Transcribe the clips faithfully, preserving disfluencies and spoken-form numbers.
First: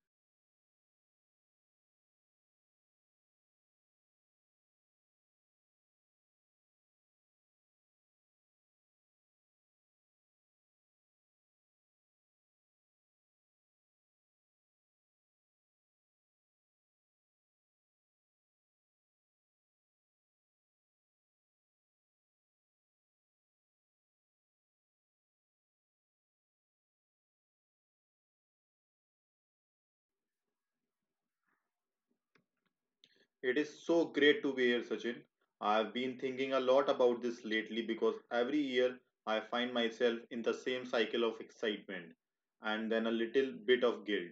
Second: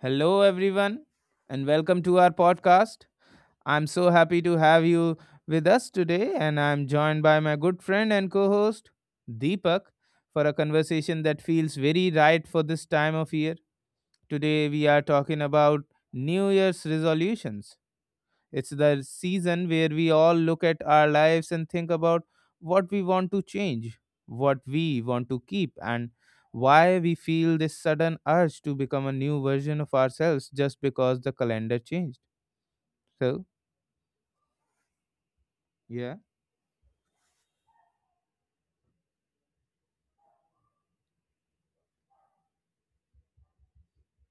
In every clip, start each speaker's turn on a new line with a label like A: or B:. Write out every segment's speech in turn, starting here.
A: Hello, everyone, and welcome to our podcast. I'm so happy to have you with us today, and I'm joined by my good friend and co host, Deepak, for a conversation that feels very right for this time of year. Today, we are talking about New Year's resolutions. It's the season where we all look at our lives and think about what we want to change, what we want to keep, and why we feel this sudden urge to become a new version of ourselves just because the calendar changed. So,
B: It is so great to be here, Sachin. I've
A: yeah,
B: been thinking a lot about this lately because every year I find myself in the same cycle of excitement and then a little bit of guilt.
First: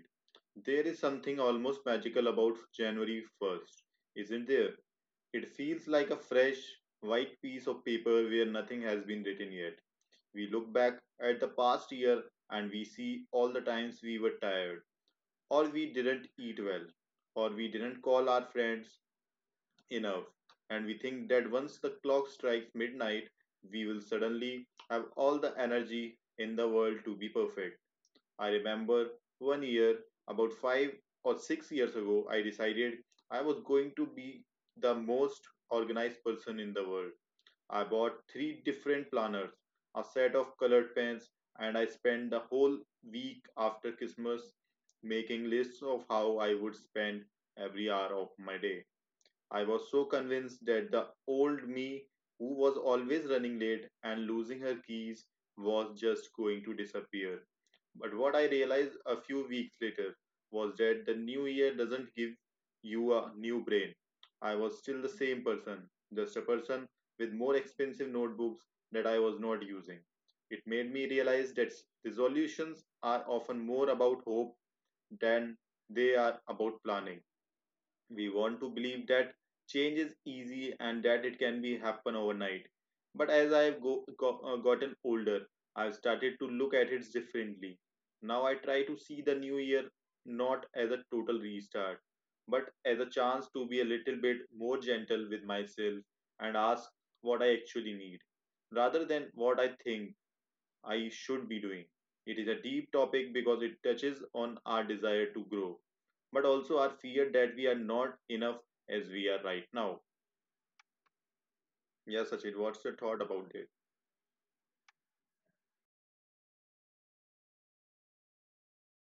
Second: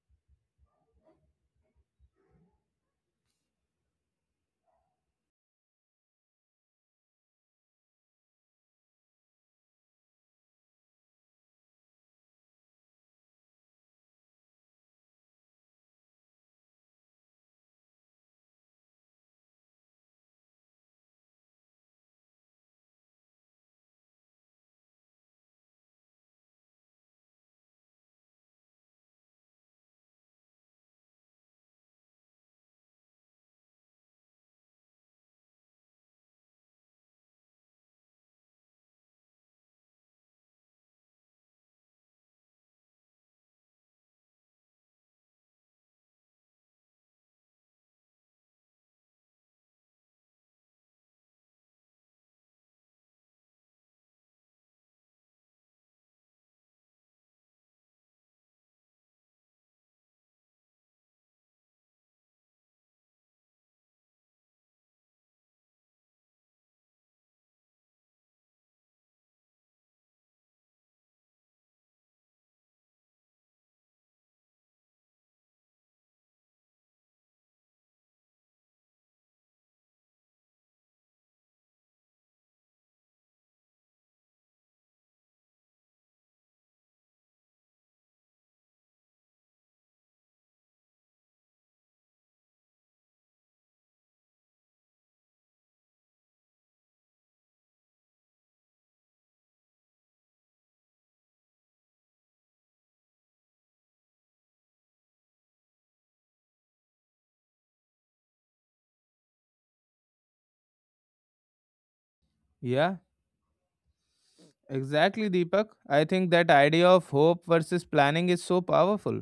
B: There is something almost magical about January first, isn't there? It feels like a fresh, white piece of paper where nothing has been written yet. We look back at the past year and we see all the times we were tired, or we didn't eat well, or we didn't call our friends enough, and we think that once the clock strikes midnight we will suddenly have all the energy in the world to be perfect. I remember one year about five or six years ago. I decided I was going to be the most organized person in the world. I bought three different planners, a set of colored pens, and I spent the whole week after Christmas making lists of how I would spend every hour of my day. I was so convinced that the old me, who was always running late and losing her keys, was just going to disappear. But what I realized a few weeks later was that the new year doesn't give you a new brain. I was still the same person, just a person with more expensive notebooks that I was not using. It made me realize that resolutions are often more about hope than they are about planning. We want to believe that change is easy and that it can be happen overnight, but as i've go, go, uh, gotten older, I've started to look at it differently. Now I try to see the new year not as a total restart, but as a chance to be a little bit more gentle with myself and ask what I actually need rather than what I think I should be doing. It is a deep topic because it touches on our desire to grow, but also our fear that we are not enough as we are right now. Yeah, Sachin, what's
A: yeah,
B: your thought about it?
A: exactly, Deepak. I think that idea of hope versus planning is so powerful.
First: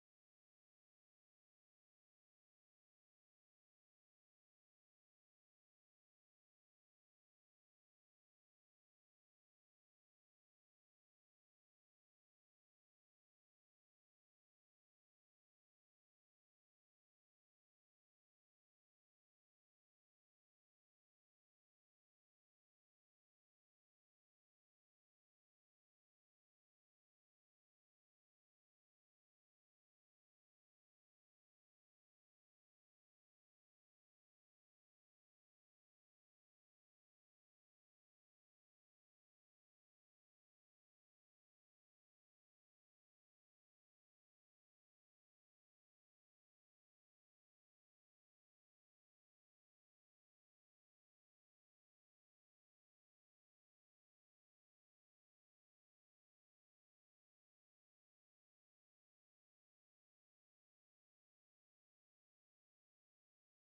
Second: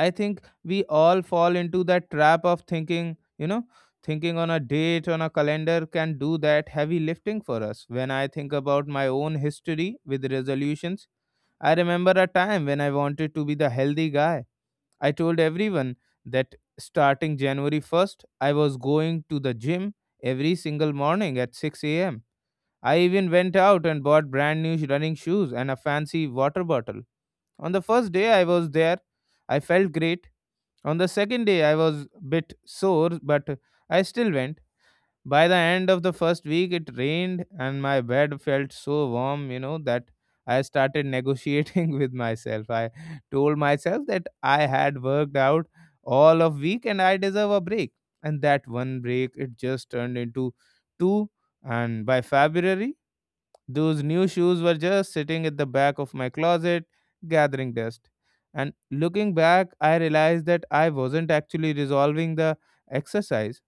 A: I think we all fall into that trap of thinking, you know, thinking on a date, on a calendar can do that heavy lifting for us. When I think about my own history with resolutions, I remember a time when I wanted to be the healthy guy. I told everyone that starting January first, I was going to the gym every single morning at six a m. I even went out and bought brand new running shoes and a fancy water bottle. On the first day I was there, I felt great. On the second day, I was a bit sore, but I still went. By the end of the first week, it rained, and my bed felt so warm, you know, that I started negotiating with myself. I told myself that I had worked out all of week and I deserve a break. And that one break, it just turned into two. And by February, those new shoes were just sitting at the back of my closet, gathering dust. And looking back, I realized that I wasn't actually resolving the exercise.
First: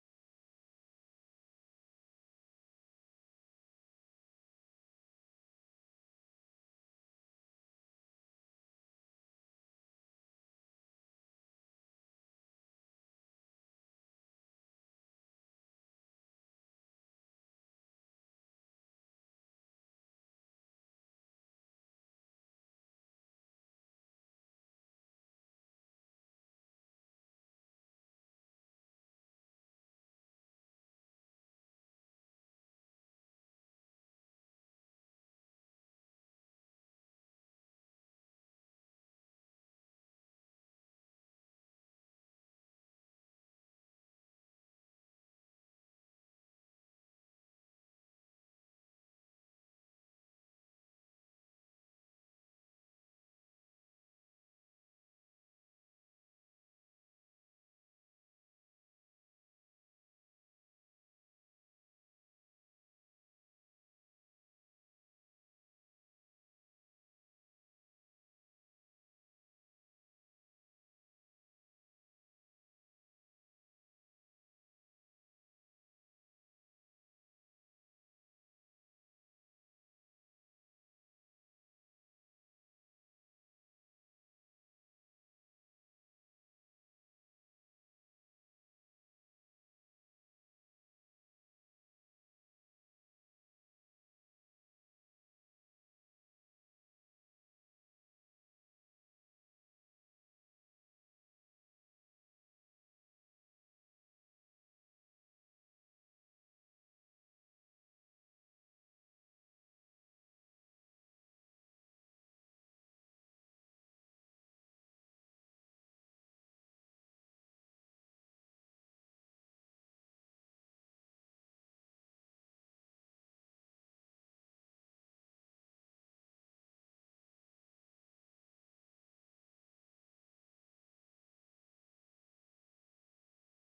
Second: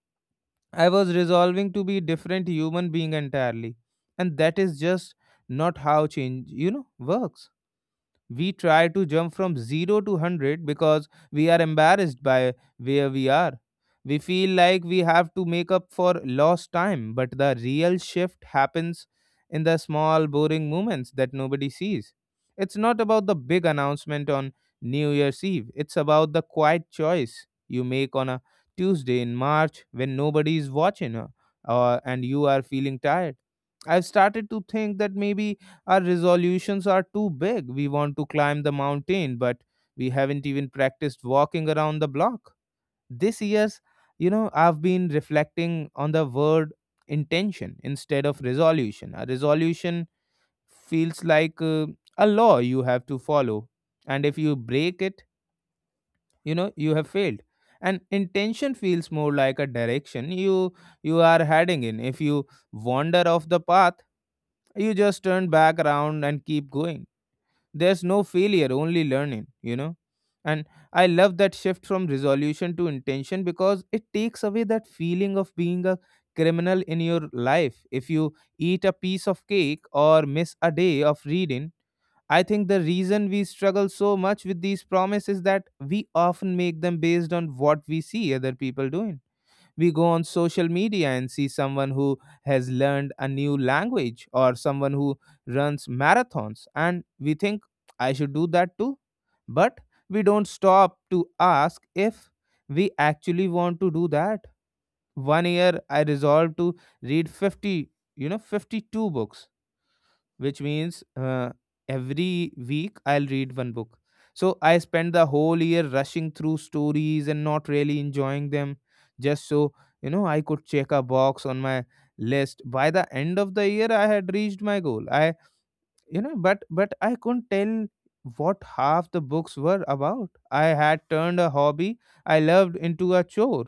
A: I was resolving to be different human being entirely. And that is just not how change, you know, works. We try to jump from zero to one hundred because we are embarrassed by where we are. We feel like we have to make up for lost time, but the real shift happens in the small, boring moments that nobody sees. It's not about the big announcement on New Year's Eve. It's about the quiet choice you make on a Tuesday in March when nobody is watching uh, uh, and you are feeling tired. I've started to think that maybe our resolutions are too big. We want to climb the mountain, but we haven't even practiced walking around the block. This year's, you know, I've been reflecting on the word intention instead of resolution. A resolution feels like uh, a law you have to follow, and if you break it, you know, you have failed. And intention feels more like a direction you you are heading in. If you wander off the path, you just turn back around and keep going. There's no failure, only learning, you know. And I love that shift from resolution to intention because it takes away that feeling of being a criminal in your life. If you eat a piece of cake or miss a day of reading, I think the reason we struggle so much with these promises is that we often make them based on what we see other people doing. We go on social media and see someone who has learned a new language or someone who runs marathons, and we think I should do that too. But we don't stop to ask if we actually want to do that. One year I resolved to read fifty you know fifty-two books, which means uh, every week I'll read one book. So I spent the whole year rushing through stories and not really enjoying them, just so you know I could check a box on my list. By the end of the year, I had reached my goal. I you know, but but I couldn't tell what half the books were about. I had turned a hobby I loved into a chore.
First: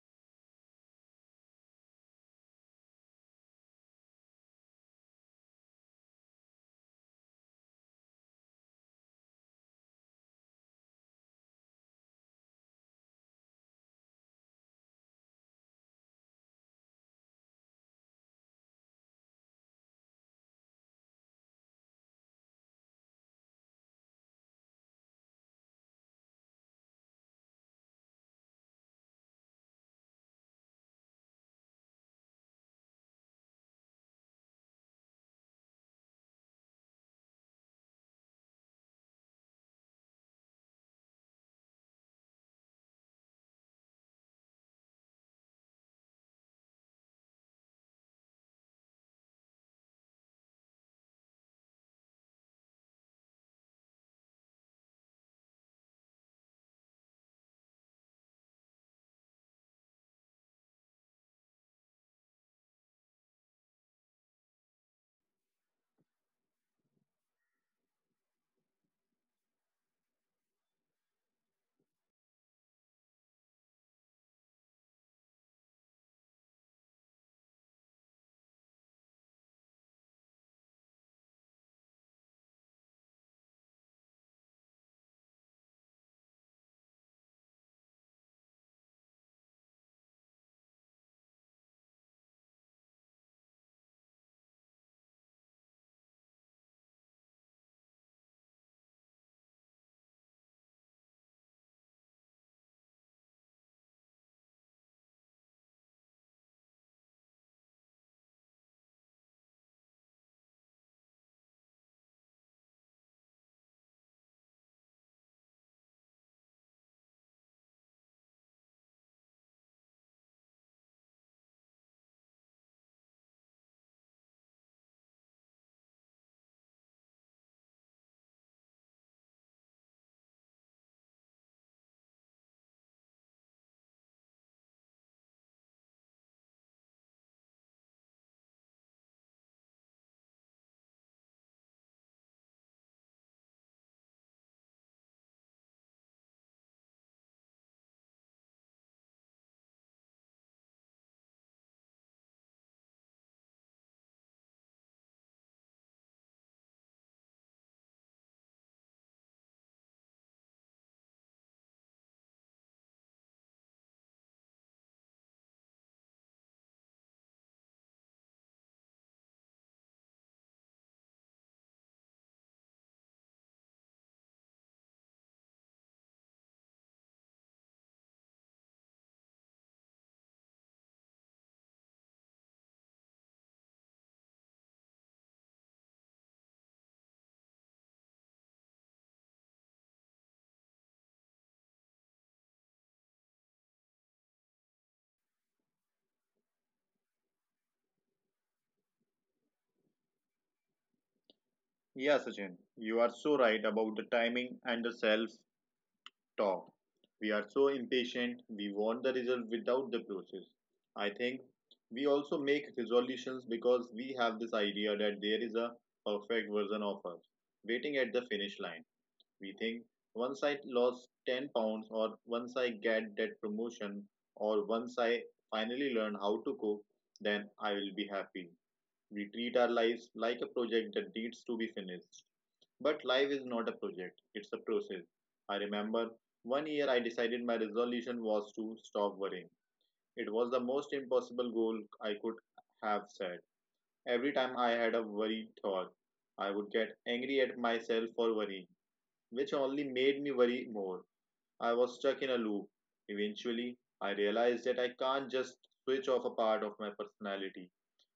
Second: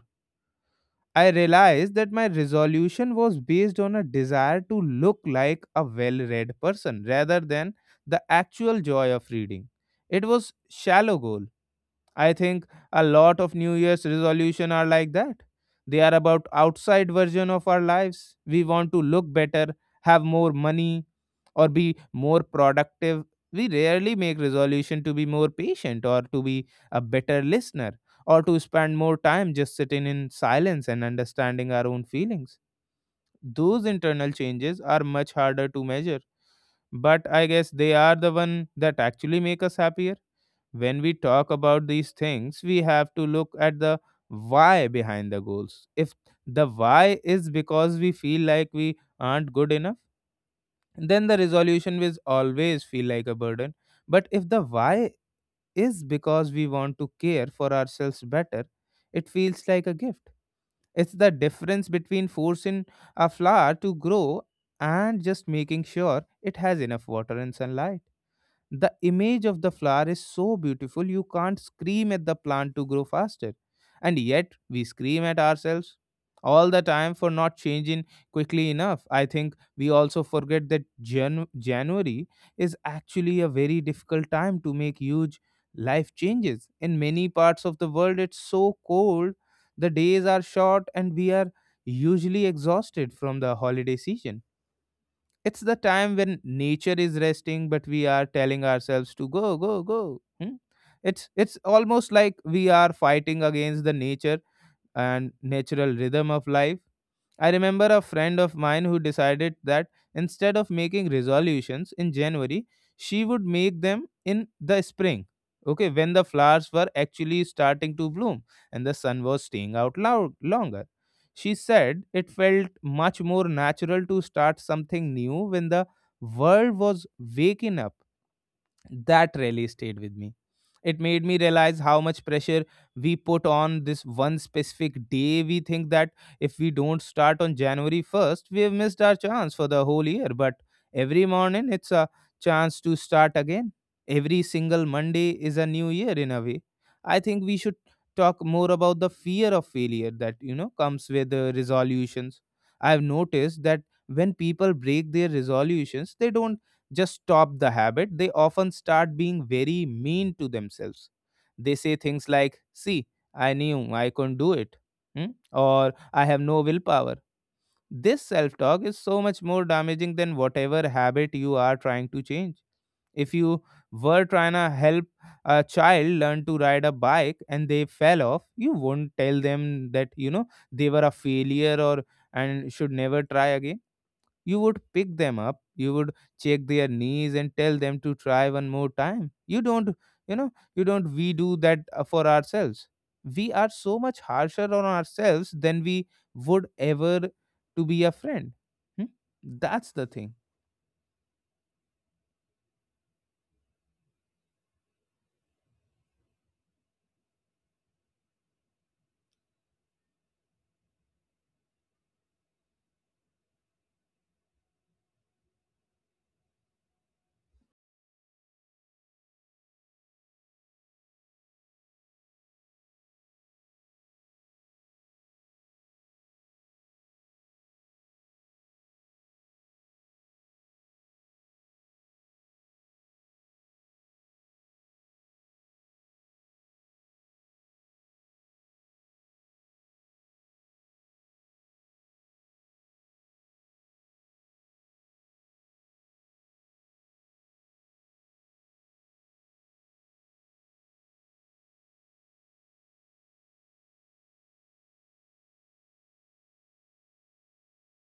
A: I realized that my resolution was based on a desire to look like a well read person rather than the actual joy of reading. It was shallow goal. I think a lot of new year's resolution are like that. They are about outside version of our lives. We want to look better, have more money, or be more productive. We rarely make resolution to be more patient or to be a better listener or to spend more time just sitting in silence and understanding our own feelings. Those internal changes are much harder to measure, but I guess they are the one that actually make us happier. When we talk about these things we have to look at the why behind the goals. If the why is because we feel like we aren't good enough, then the resolution will always feel like a burden. But if the why is because we want to care for ourselves better, it feels like a gift. It's the difference between forcing a flower to grow and just making sure it has enough water and sunlight. The image of the flower is so beautiful, you can't scream at the plant to grow faster. And yet, we scream at ourselves all the time for not changing quickly enough. I think we also forget that Jan- January is actually a very difficult time to make huge life changes. In many parts of the world, it's so cold, the days are short, and we are usually exhausted from the holiday season. It's the time when nature is resting, but we are telling ourselves to go, go, go. Hmm? It's it's almost like we are fighting against the nature and natural rhythm of life. I remember a friend of mine who decided that instead of making resolutions in January, she would make them in the spring. Okay, when the flowers were actually starting to bloom and the sun was staying out loud longer. She said it felt much more natural to start something new when the world was waking up. That really stayed with me. It made me realize how much pressure we put on this one specific day. We think that if we don't start on January first, we have missed our chance for the whole year. But every morning, it's a chance to start again. Every single Monday is a new year in a way. I think we should talk more about the fear of failure that you know comes with the resolutions. I've noticed that when people break their resolutions, they don't just stop the habit, they often start being very mean to themselves. They say things like, See, I knew I couldn't do it, hmm, or I have no willpower. This self talk is so much more damaging than whatever habit you are trying to change. If you were trying to help a child learn to ride a bike and they fell off, you won't tell them that, you know, they were a failure or and should never try again. You would pick them up, you would check their knees and tell them to try one more time. You don't, you know, you don't, We do that uh, for ourselves. We are so much harsher on ourselves than we would ever to be a friend. Hmm? That's the thing.
B: Yeah, Sachin, you are so right about the timing and the self talk. We are so impatient, we want the result without the process. I think we also make resolutions because we have this idea that there is a perfect version of us waiting at the finish line. We think once I lost ten pounds, or once I get that promotion, or once I finally learn how to cook, then I will be happy. We treat our lives like a project that needs to be finished. But life is not a project, it's a process. I remember one year I decided my resolution was to stop worrying. It was the most impossible goal I could have set. Every time I had a worried thought, I would get angry at myself for worrying, which only made me worry more. I was stuck in a loop. Eventually, I realized that I can't just switch off a part of my personality.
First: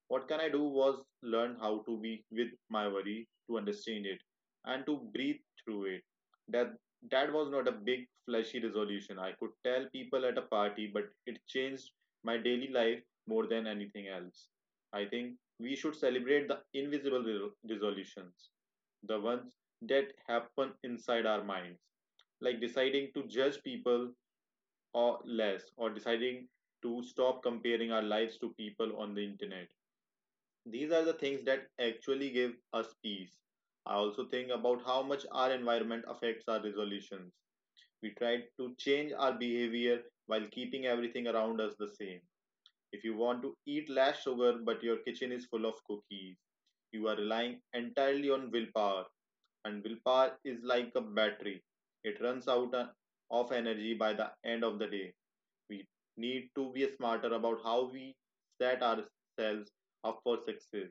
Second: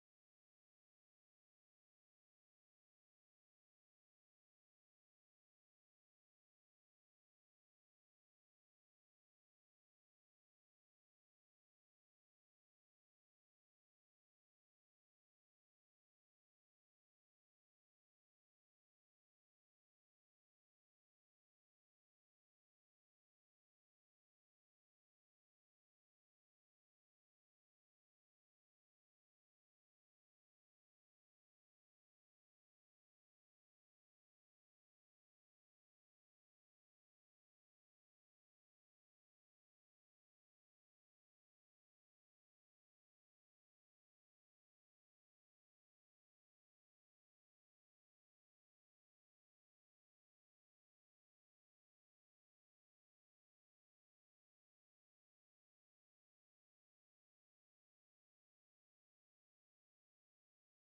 B: What can I do was learn how to be with my worry, to understand it, and to breathe through it. That that was not a big flashy resolution I could tell people at a party, but it changed my daily life more than anything else. I think we should celebrate the invisible re- resolutions, the ones that happen inside our minds, like deciding to judge people or less, or deciding to stop comparing our lives to people on the internet. These are the things that actually give us peace. I also think about how much our environment affects our resolutions. We try to change our behavior while keeping everything around us the same. If you want to eat less sugar but your kitchen is full of cookies, you are relying entirely on willpower, and willpower is like a battery, it runs out uh, of energy by the end of the day. We need to be smarter about how we set ourselves up for success.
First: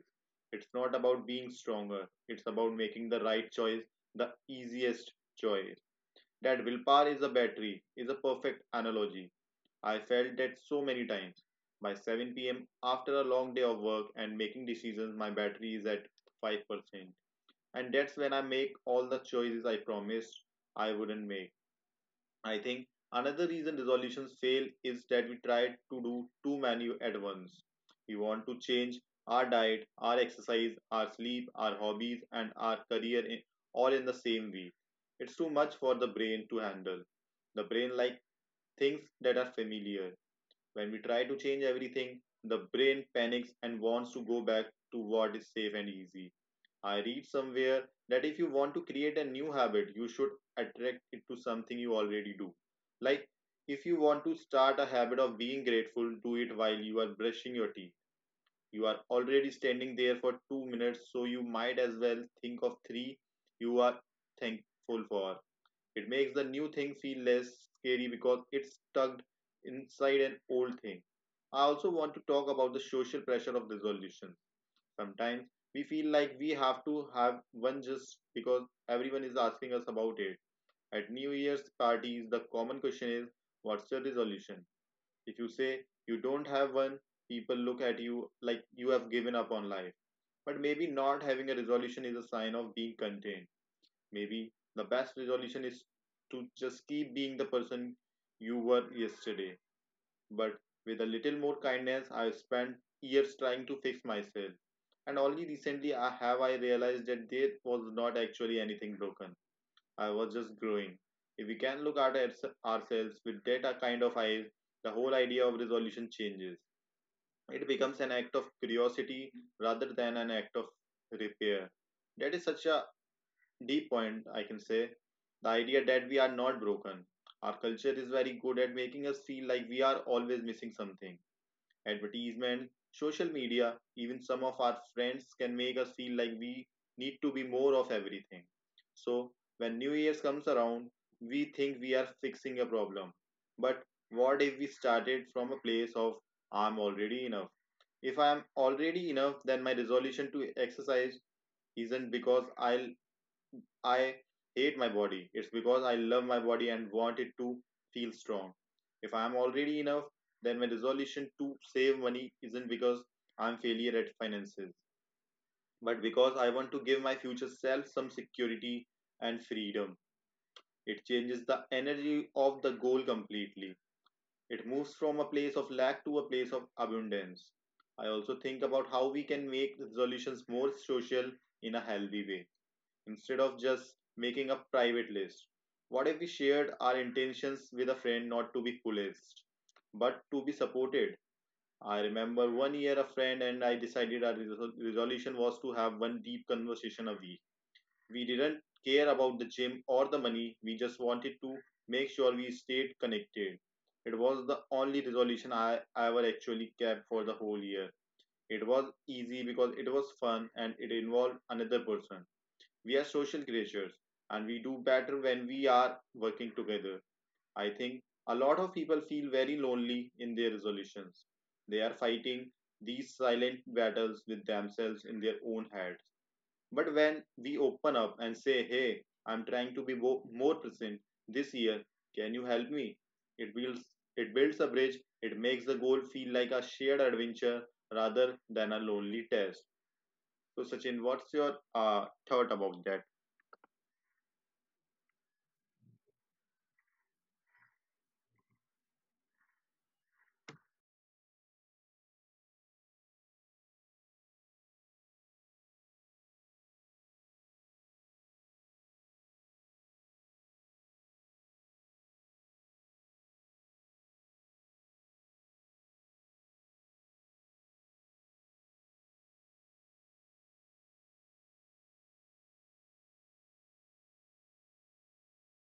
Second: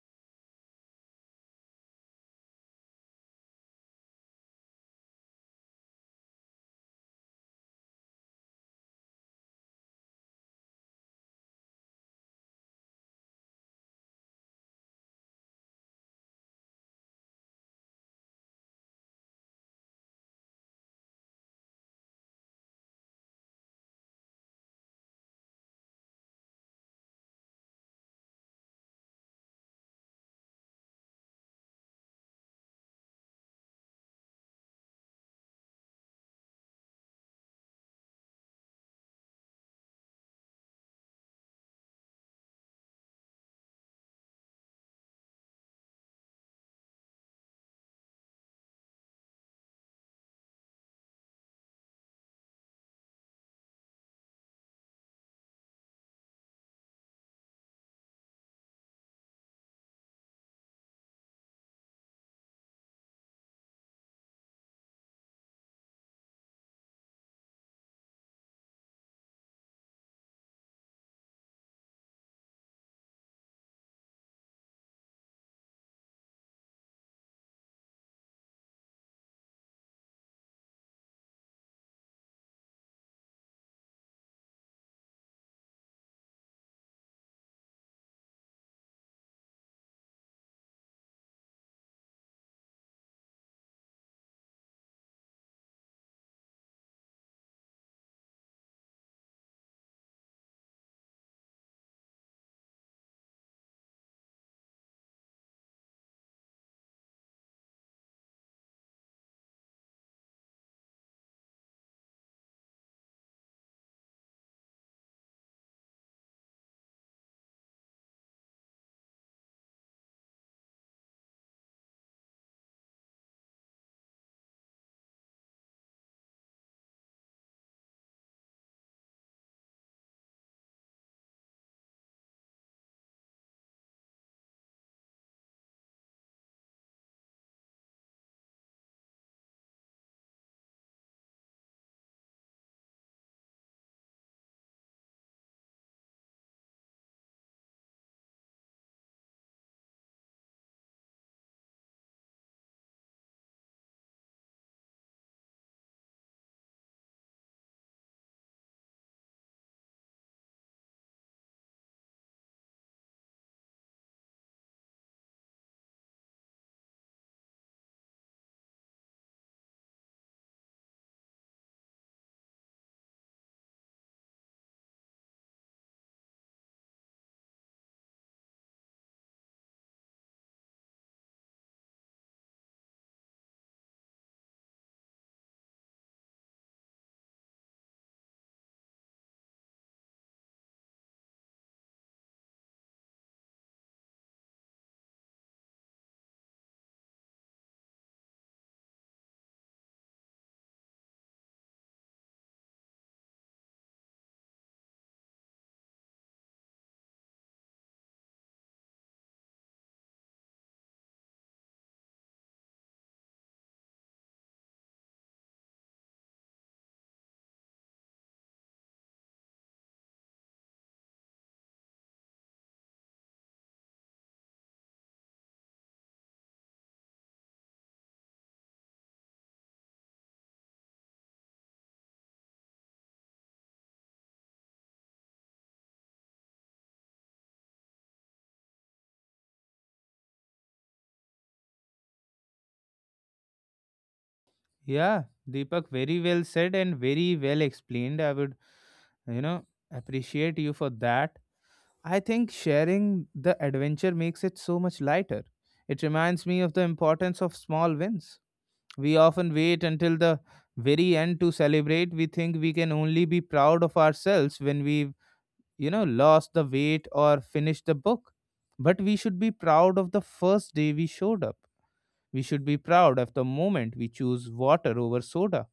B: It's not about being stronger, it's about making the right choice, the easiest choice. That willpower is a battery is a perfect analogy. I felt that so many times. By seven p m, after a long day of work and making decisions, my battery is at five percent, and that's when I make all the choices I promised I wouldn't make. I think another reason resolutions fail is that we try to do too many at once. We want to change our diet, our exercise, our sleep, our hobbies, and our career in, all in the same week. It's too much for the brain to handle. The brain likes things that are familiar. When we try to change everything, the brain panics and wants to go back to what is safe and easy. I read somewhere that if you want to create a new habit, you should attract it to something you already do. Like, if you want to start a habit of being grateful, do it while you are brushing your teeth. You are already standing there for two minutes, so you might as well think of three you are thankful for. It makes the new thing feel less scary because it's tucked inside an old thing. I also want to talk about the social pressure of resolution. Sometimes we feel like we have to have one just because everyone is asking us about it. At New Year's parties, the common question is, "What's your resolution?" If you say you don't have one, people look at you like you have given up on life. But maybe not having a resolution is a sign of being contained. Maybe the best resolution is to just keep being the person you were yesterday, but with a little more kindness. I spent years trying to fix myself, and only recently I have I realized that there was not actually anything broken. I was just growing. If we can look at ours- ourselves with that kind of eyes, the whole idea of resolution changes. It becomes an act of curiosity rather than an act of repair. That is such a deep point, I can say. The idea that we are not broken. Our culture is very good at making us feel like we are always missing something: advertisement, social media, even some of our friends can make us feel like we need to be more of everything. So when New Year's comes around, we think we are fixing a problem. But what if we started from a place of "I'm already enough"? If I am already enough, then my resolution to exercise isn't because I will I hate my body, it's because I love my body and want it to feel strong. If I am already enough, then my resolution to save money isn't because I'm failure at finances, but because I want to give my future self some security and freedom. It changes the energy of the goal completely. It moves from a place of lack to a place of abundance. I also think about how we can make resolutions more social in a healthy way instead of just making a private list. What if we shared our intentions with a friend not to be coolest, but to be supported? I remember one year a friend and I decided our resol- resolution was to have one deep conversation a week. We didn't care about the gym or the money, we just wanted to make sure we stayed connected. It was the only resolution I ever actually kept for the whole year. It was easy because it was fun and it involved another person. We are social creatures and we do better when we are working together. I think a lot of people feel very lonely in their resolutions. They are fighting these silent battles with themselves in their own heads. But when we open up and say, "Hey, I'm trying to be wo- more present this year, can you help me?" It builds, it builds a bridge, it makes the goal feel like a shared adventure rather than a lonely test. So, Sachin, what's your uh, thought about that?
A: Yeah, Deepak, very well said and very well explained. I would, you know, appreciate you for that. I think sharing the adventure makes it so much lighter. It reminds me of the importance of small wins. We often wait until the very end to celebrate. We think we can only be proud of ourselves when we've, you know, lost the weight or finished the book. But we should be proud of the first day we showed up. We should be proud of the moment we choose water over soda.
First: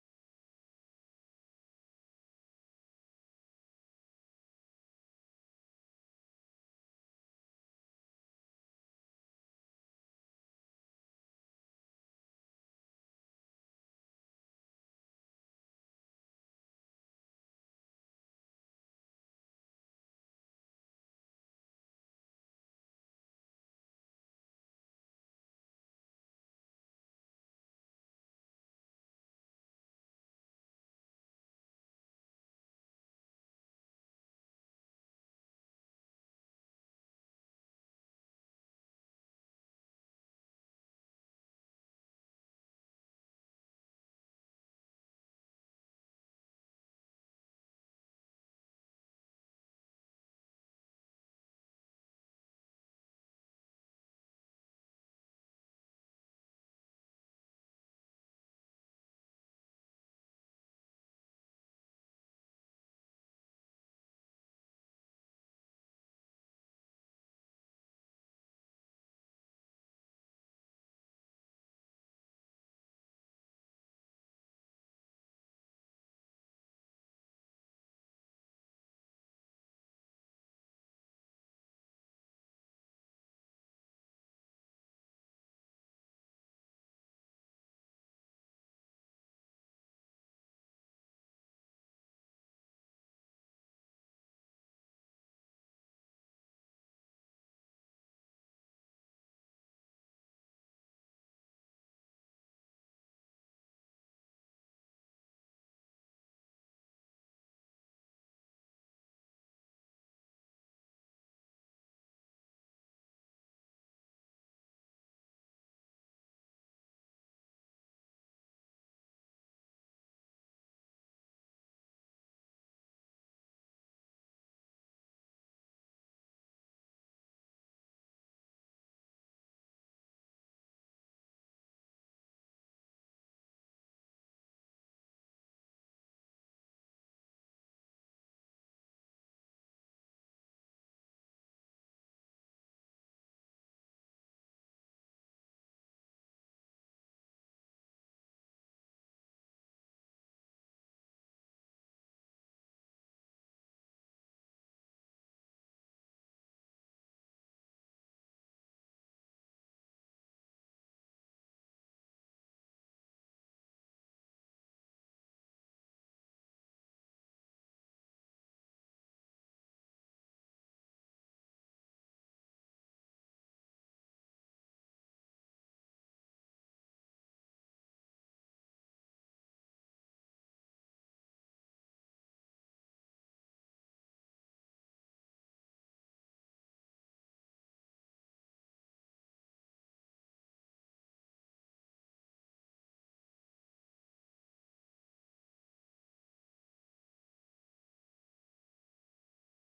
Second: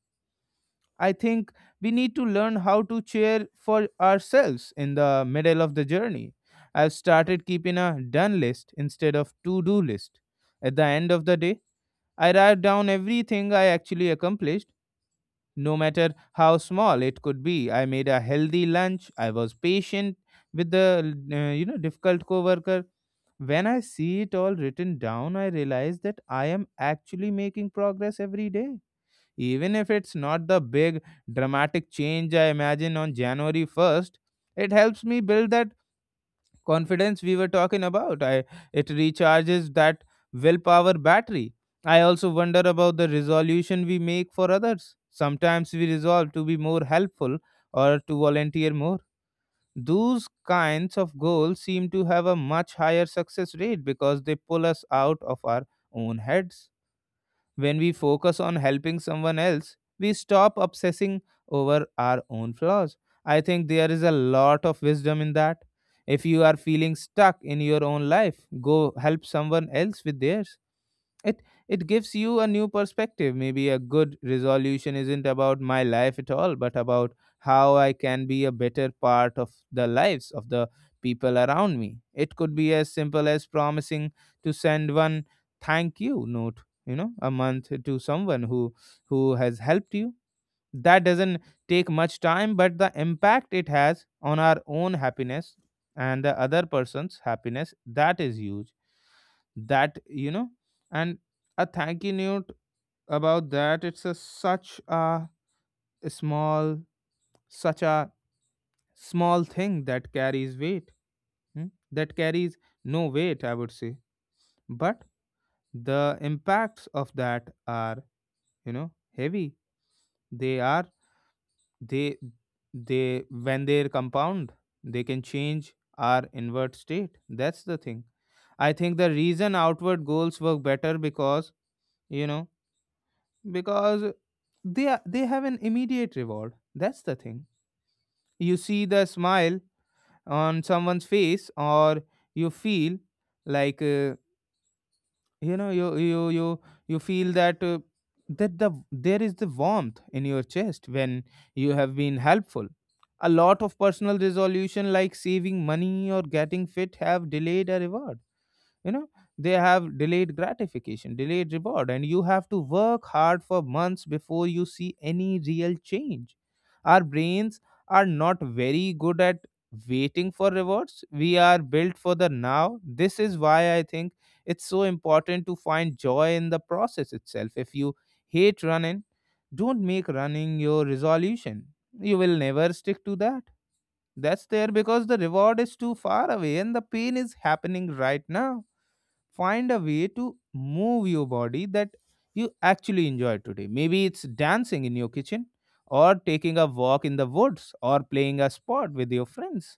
A: I think we need to learn how to cheer for ourselves in the middle of the journey. I've started keeping a done list instead of to do list. At the end of the day, I write down everything I actually accomplished, no matter how small it could be. I made a healthy lunch. I was patient with the uh, you know difficult coworker. When I see it all written down, I realize that I am actually making progress every day. Even if it's not the big dramatic change I imagine on January first, it helps me build that confidence we were talking about. I, it recharges that willpower battery. I also wonder about the resolution we make for others. Sometimes we resolve to be more helpful or to volunteer more. Those kinds of goals seem to have a much higher success rate because they pull us out of our own heads. When we focus on helping someone else, we stop obsessing over our own flaws. I think there is a lot of wisdom in that. If you are feeling stuck in your own life, go help someone else with theirs. It it gives you a new perspective. Maybe a good resolution isn't about my life at all, but about how I can be a better part of the lives of the people around me. It could be as simple as promising to send one thank you note, you know a month, to someone who who has helped you. That doesn't take much time, but the impact it has on our own happiness and the other person's happiness, that is huge. That you know and A thank you note about that, it's a such a small, such a small thing that carries weight. Hmm, that carries no weight, I would say. But the impacts of that are, you know heavy. They are they they when they compound, they can change our inward state. That's the thing. I think the reason outward goals work better, because you know because they are, they have an immediate reward. That's the thing. You see the smile on someone's face, or you feel like uh, you know you you you you feel that uh, that the there is the warmth in your chest when you have been helpful. A lot of personal resolution like saving money or getting fit have delayed a reward, you know they have delayed gratification, delayed reward, and you have to work hard for months before you see any real change. Our brains are not very good at waiting for rewards. We are built for the now. This is why I think it's so important to find joy in the process itself. If you hate running, don't make running your resolution. You will never stick to that that's there, because the reward is too far away and the pain is happening right now. Find a way to move your body that you actually enjoy today. Maybe it's dancing in your kitchen, or taking a walk in the woods, or playing a sport with your friends.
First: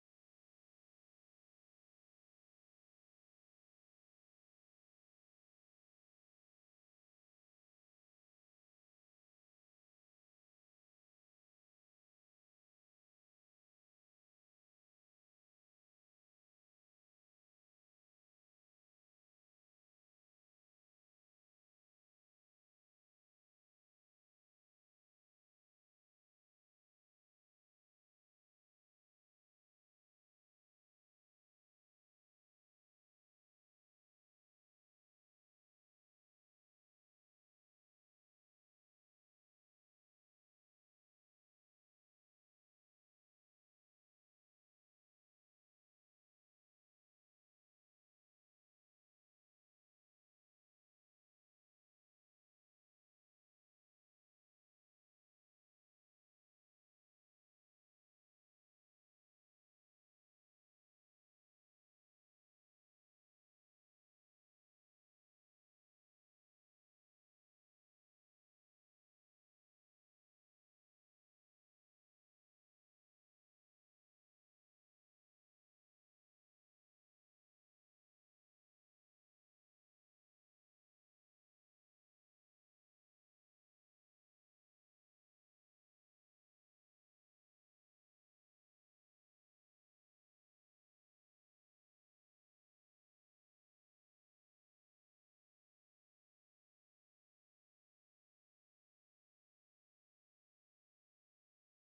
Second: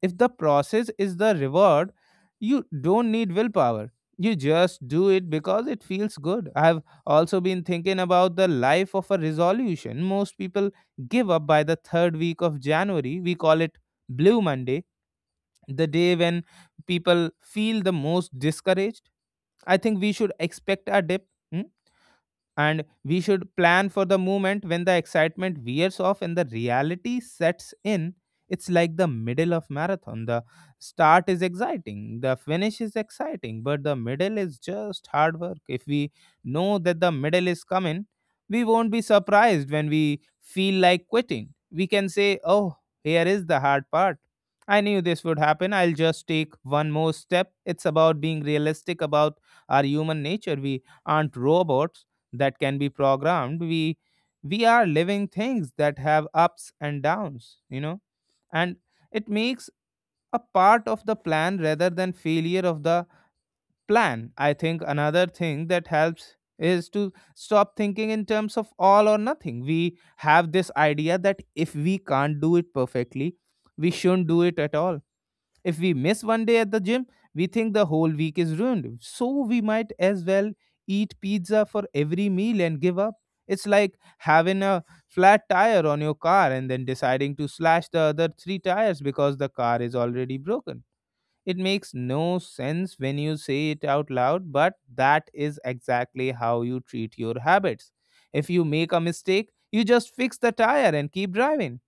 A: If the process is the reward, you don't need willpower. You just do it because it feels good. I have also been thinking about the life of a resolution. Most people give up by the third week of January. We call it Blue Monday, the day when people feel the most discouraged. I think we should expect a dip. Hmm? And we should plan for the moment when the excitement wears off and the reality sets in. It's like the middle of marathon. The start is exciting, the finish is exciting, but the middle is just hard work. If we know that the middle is coming, we won't be surprised when we feel like quitting. We can say, oh, here is the hard part. I knew this would happen. I'll just take one more step. It's about being realistic about our human nature. We aren't robots that can be programmed. We we are living things that have ups and downs, you know and it makes a part of the plan rather than failure of the plan. I think another thing that helps is to stop thinking in terms of all or nothing. We have this idea that if we can't do it perfectly, we shouldn't do it at all. If we miss one day at the gym, we think the whole week is ruined. So we might as well eat pizza for every meal and give up. It's like having a flat tire on your car and then deciding to slash the other three tires because the car is already broken. It makes no sense when you say it out loud, but that is exactly how you treat your habits. If you make a mistake, you just fix the tire and keep driving.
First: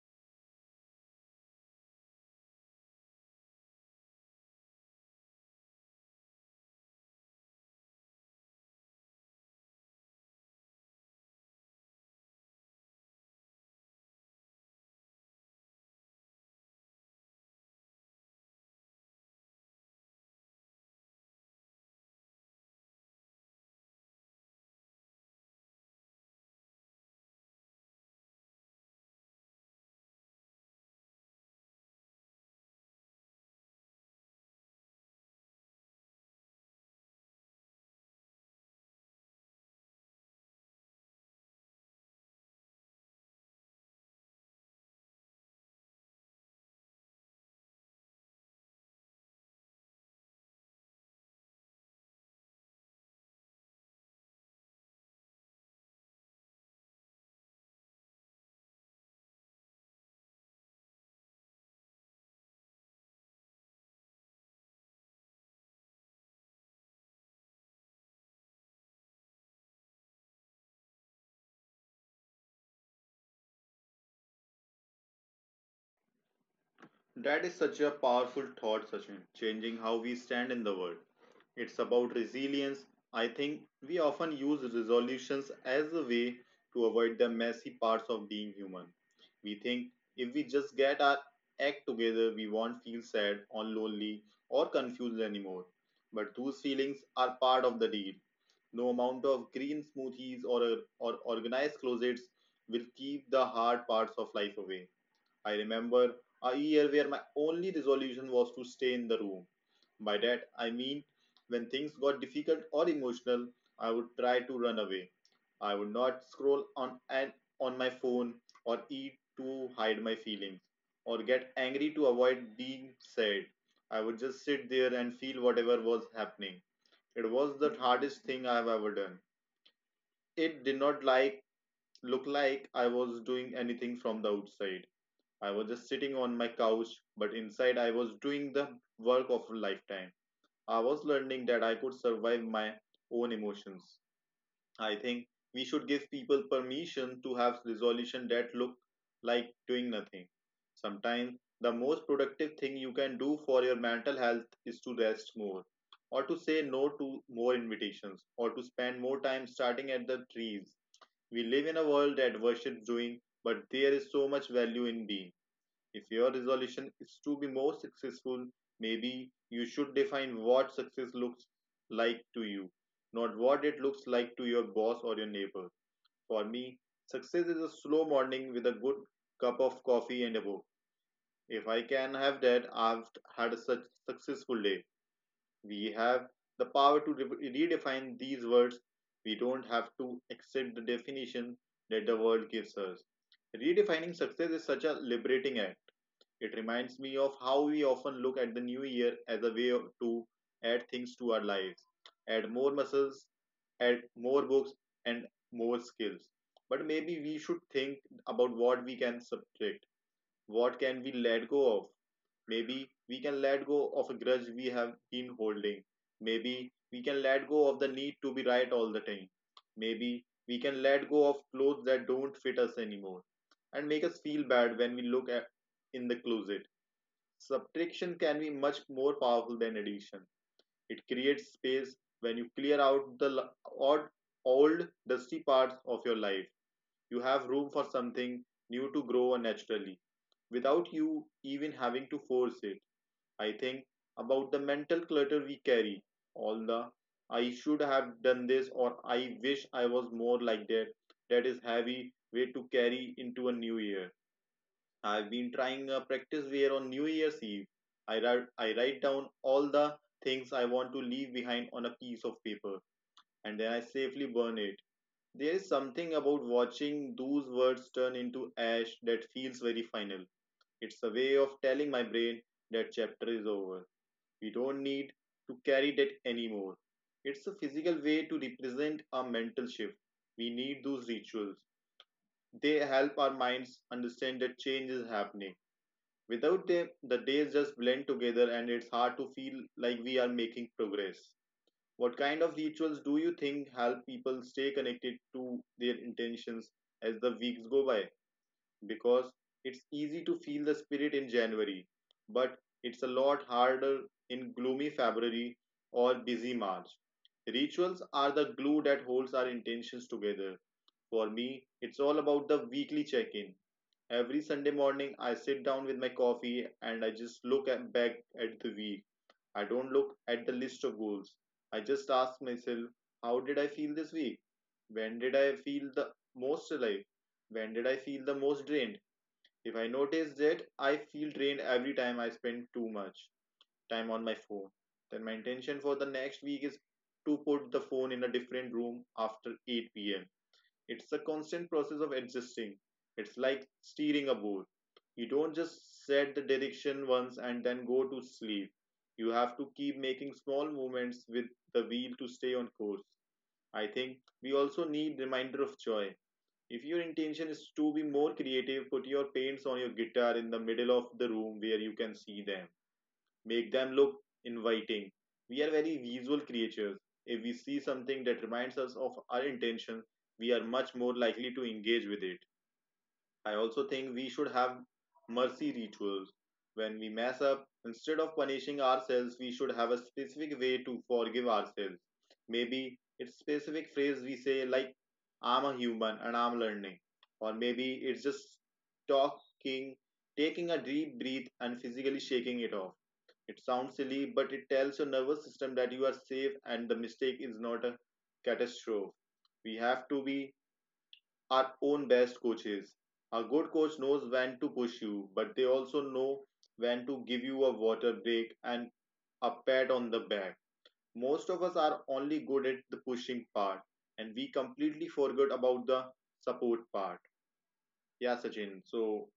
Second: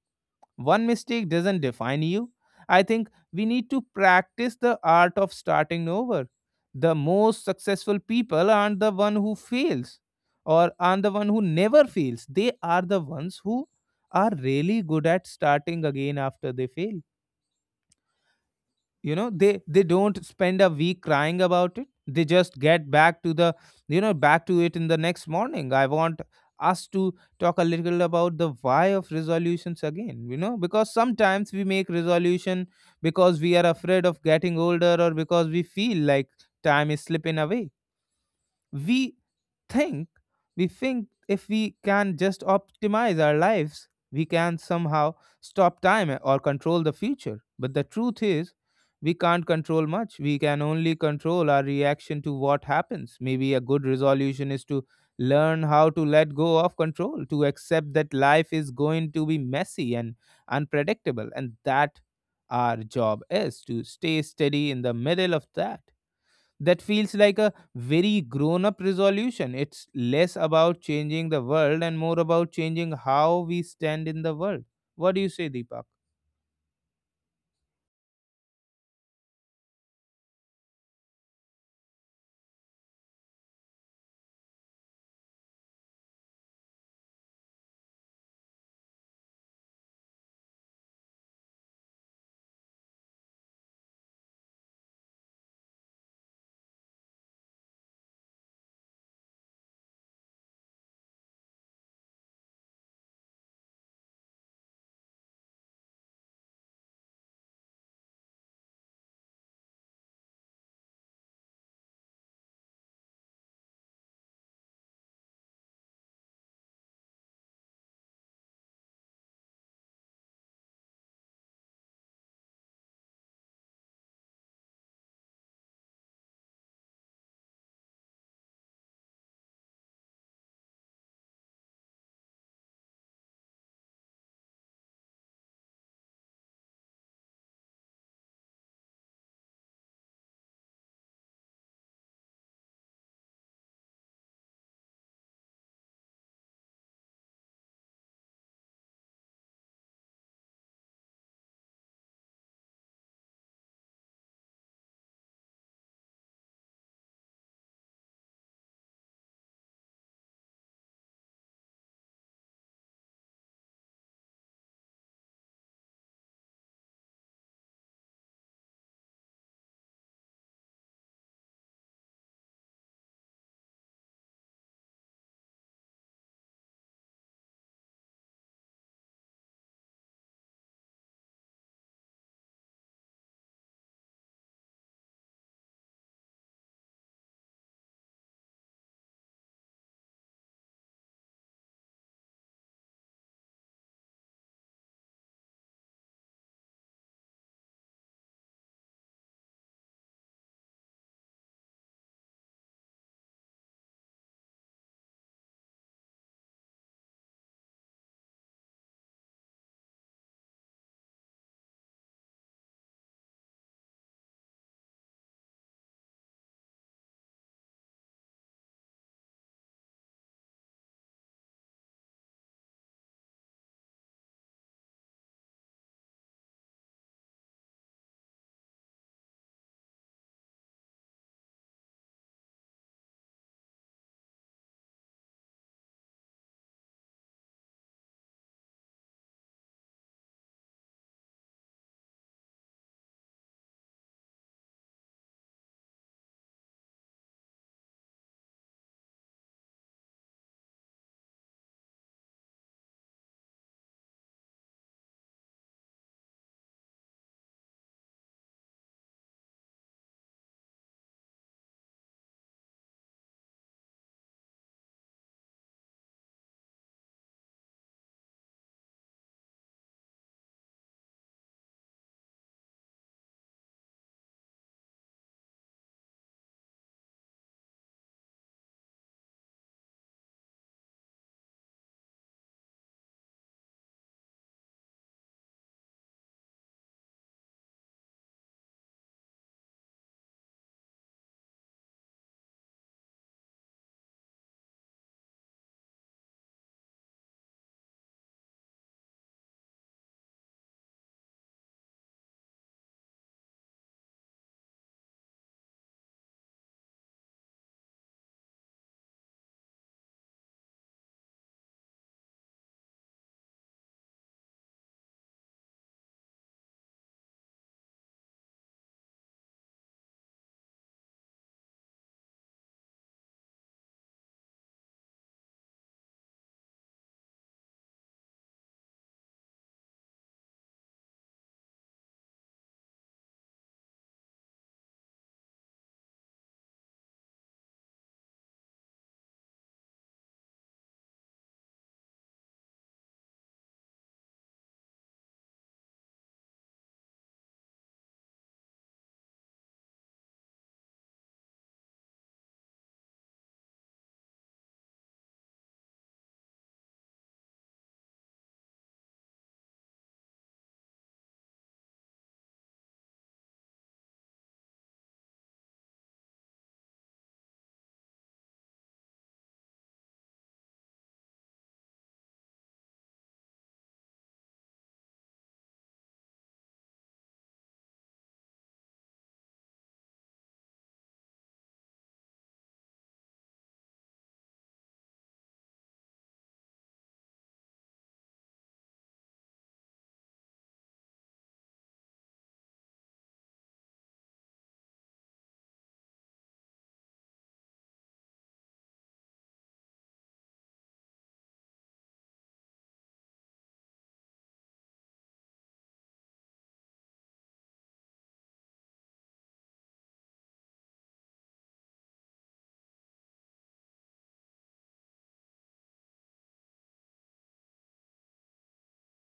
A: One mistake doesn't define you. I think we need to practice the art of starting over. The most successful people aren't the one who fails, or aren't the one who never fails. They are the ones who are really good at starting again after they fail. You know they they don't spend a week crying about it. They just get back to the, you know back to it in the next morning. I want us to talk a little about the why of resolutions again, you know because sometimes we make resolution because we are afraid of getting older, or because we feel like time is slipping away. We think we think if we can just optimize our lives, we can somehow stop time or control the future. But the truth is, we can't control much. We can only control our reaction to what happens. Maybe a good resolution is to learn how to let go of control, to accept that life is going to be messy and unpredictable, and that our job is to stay steady in the middle of that. That feels like a very grown up resolution. It's less about changing the world and more about changing how we stand in the world. What do you say, Deepak?
B: That is such a powerful thought, Sachin, changing how we stand in the world. It's about resilience. I think we often use resolutions as a way to avoid the messy parts of being human. We think if we just get our act together, we won't feel sad or lonely or confused anymore. But those feelings are part of the deal. No amount of green smoothies or, or organized closets will keep the hard parts of life away. I remember a year where my only resolution was to stay in the room. By that, I mean when things got difficult or emotional, I would try to run away. I would not scroll on and on my phone or eat to hide my feelings or get angry to avoid being sad. I would just sit there and feel whatever was happening. It was the hardest thing I have ever done. It did not like look like I was doing anything from the outside. I was just sitting on my couch, but inside I was doing the work of a lifetime. I was learning that I could survive my own emotions. I think we should give people permission to have resolution that look like doing nothing. Sometimes the most productive thing you can do for your mental health is to rest more or to say no to more invitations or to spend more time starting at the trees. We live in a world that worships doing, but there is so much value in being. If your resolution is to be more successful, maybe you should define what success looks like to you, not what it looks like to your boss or your neighbor. For me, success is a slow morning with a good cup of coffee and a book. If I can have that, I've had a such successful day. We have the power to re- redefine these words. We don't have to accept the definition that the world gives us. Redefining success is such a liberating act. It reminds me of how we often look at the new year as a way of- to add things to our lives, add more muscles, add more books, and more skills. But maybe we should think about what we can subtract, what can we let go of. Maybe we can let go of a grudge we have been holding. Maybe we can let go of the need to be right all the time. Maybe we can let go of clothes that don't fit us anymore and make us feel bad when we look at in the closet. Subtraction can be much more powerful than addition. It creates space. When you clear out the odd, old, dusty parts of your life, you have room for something new to grow naturally without you even having to force it. I think about the mental clutter we carry, all the I should have done this or I wish I was more like that. That is heavy weight to carry into a new year. I've been trying a practice where on New Year's Eve, I write, I write down all the things I want to leave behind on a piece of paper and then I safely burn it. There is something about watching those words turn into ash that feels very final. It's a way of telling my brain that chapter is over. We don't need to carry that anymore. It's a physical way to represent a mental shift. We need those rituals. They help our minds understand that change is happening. Without them, the days just blend together and it's hard to feel like we are making progress. What kind of rituals do you think help people stay connected to their intentions as the weeks go by? Because it's easy to feel the spirit in January, but it's a lot harder in gloomy February or busy March. Rituals are the glue that holds our intentions together. For me, it's all about the weekly check in. Every Sunday morning, I sit down with my coffee and I just look at, back at the week. I don't look at the list of goals. I just ask myself, how did I feel this week? When did I feel the most alive? When did I feel the most drained? If I notice that I feel drained every time I spend too much time on my phone, then my intention for the next week is to put the phone in a different room after eight p m. It's a constant process of adjusting. It's like steering a boat. You don't just set the direction once and then go to sleep. You have to keep making small movements with the wheel to stay on course. I think we also need reminder of joy. If your intention is to be more creative, put your paints on your guitar in the middle of the room where you can see them, make them look inviting. We are very visual creatures. If we see something that reminds us of our intention, we are much more likely to engage with it. I also think we should have mercy rituals. When we mess up, instead of punishing ourselves, we should have a specific way to forgive ourselves. Maybe it's specific phrase we say like I'm a human and I'm learning. Or maybe it's just talking, taking a deep breath and physically shaking it off. It sounds silly, but it tells your nervous system that you are safe and the mistake is not a catastrophe. We have to be our own best coaches. A good coach knows when to push you, but they also know when to give you a water break and a pat on the back. Most of us are only good at the pushing part, and we completely forgot about the support part. Yeah, Sachin. So,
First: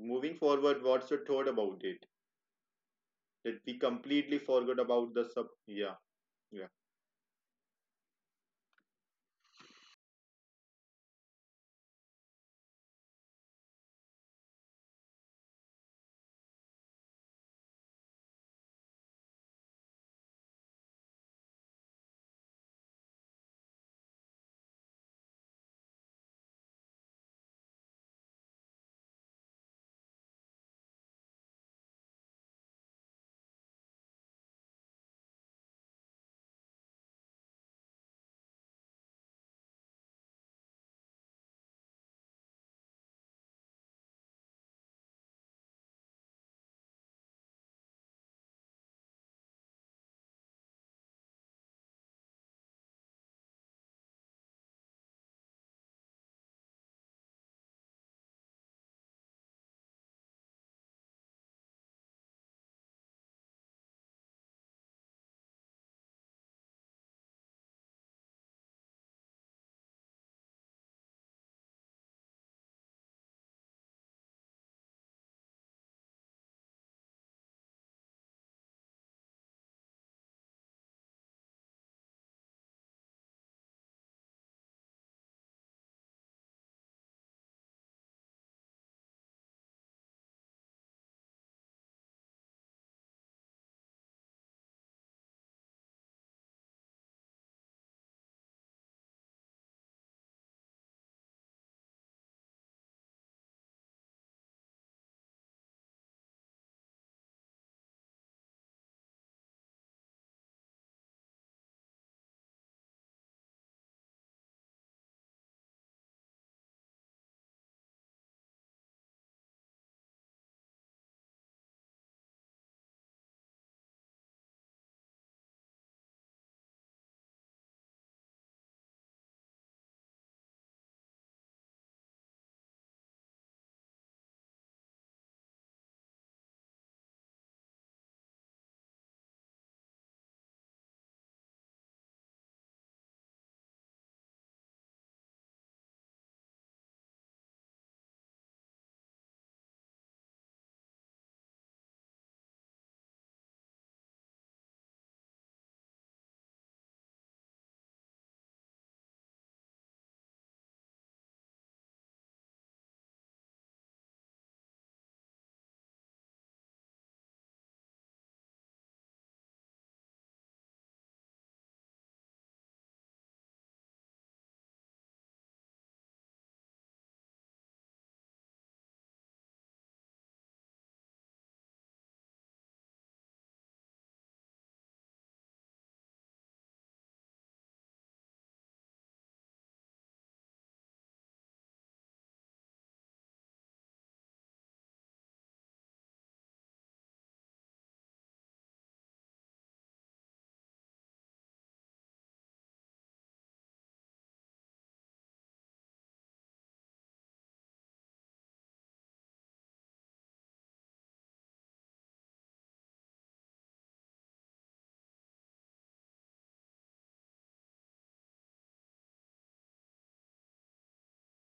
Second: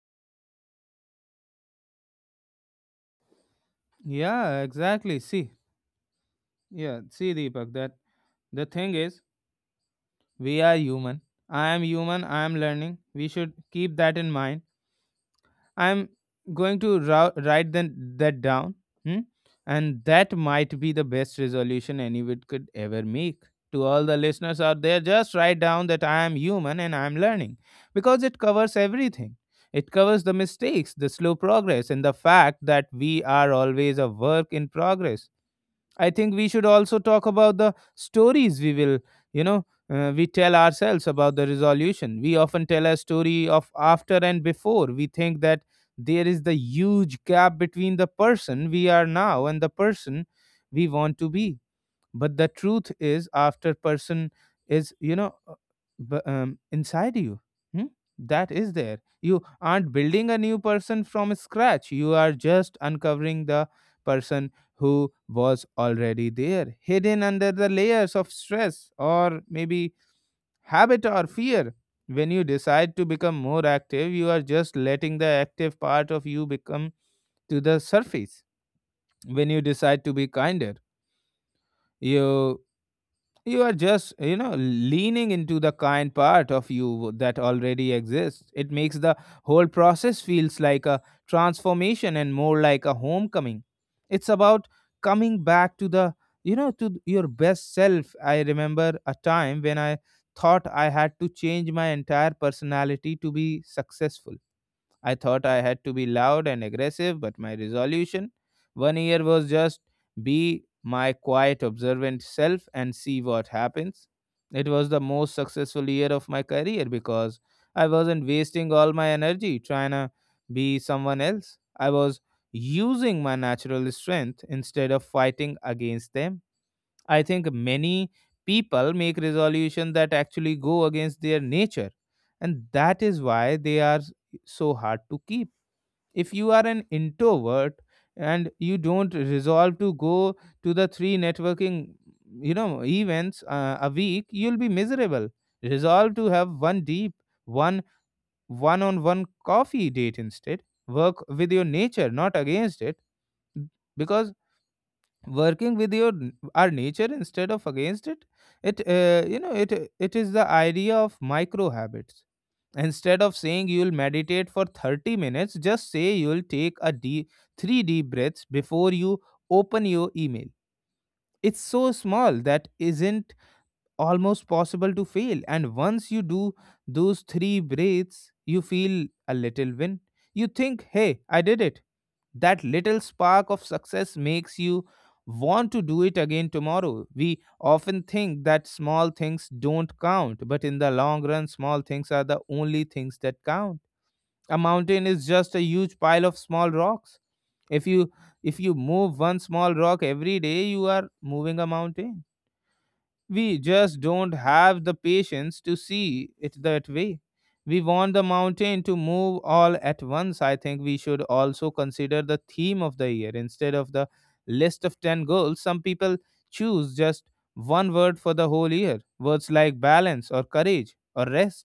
B: moving forward, what's your thought about it? That we completely
A: Yeah,
B: forgot
A: exactly.
B: about the
A: See,
B: sub. Yeah, yeah.
A: yeah, see, Deepak, that the thing is, we are human. I am human. I am learning. We should keep that in mind. I'm going to ra- write then that down. Hmm? And that might be the best resolution anyone could ever make. To all the listeners out there, just write down that I am human and I am learning, because it covers everything. It covers the mistakes, the slow progress, and the fact that we are always a work in progress. I think we should also talk about the stories we will, you know, uh, we tell ourselves about the resolution. We often tell a story of after and before. We think that there is the huge gap between the person we are now and the person we want to be. But the truth is, after person is you know uh, b- um, inside you. Hmm? That is there. You aren't building a new person from scratch. You are just uncovering the person who was already there, hidden under the layers of stress, or maybe habit or fear. When you decide to become more active, you are just letting the active part of you become to the surface. When you decide to be kinder, you You are just, you know, leaning into the kind part of you that already exists. It makes the whole process feels like a transformation and more like a homecoming. It's about coming back to the, you know, to your best self. I remember a time when I thought I had to change my entire personality to be successful. I thought I had to be loud and aggressive, but my resolution one year was just be my quiet, observant self and see what happens. It was the most successful year of my career because I wasn't wasting all my energy trying to be someone else. I was using my natural strength instead of fighting against them. I think many people make resolutions that actually go against their nature, and that is why they are so hard to keep. If you are an introvert and you don't resolve to go to the three networking, you know, events uh, a week, you'll be miserable. Resolve to have one deep, one one-on-one coffee date instead. Work with your nature, not against it. Because working with your n- our nature instead of against it, it uh, you know it it is the idea of micro habits. Instead of saying you'll meditate for thirty minutes, just say you'll take a deep three deep breaths before you open your email. It's so small that isn't almost possible to fail. And once you do those three breaths, you feel a little win. You think, hey, I did it. That little spark of success makes you want to do it again tomorrow. We often think that small things don't count, but in the long run, small things are the only things that count. A mountain is just a huge pile of small rocks. If you if you move one small rock every day, you are moving a mountain. We just don't have the patience to see it that way. We want the mountain to move all at once. I think we should also consider the theme of the year instead of the list of ten goals. Some people choose just one word for the whole year, words like balance or courage or rest.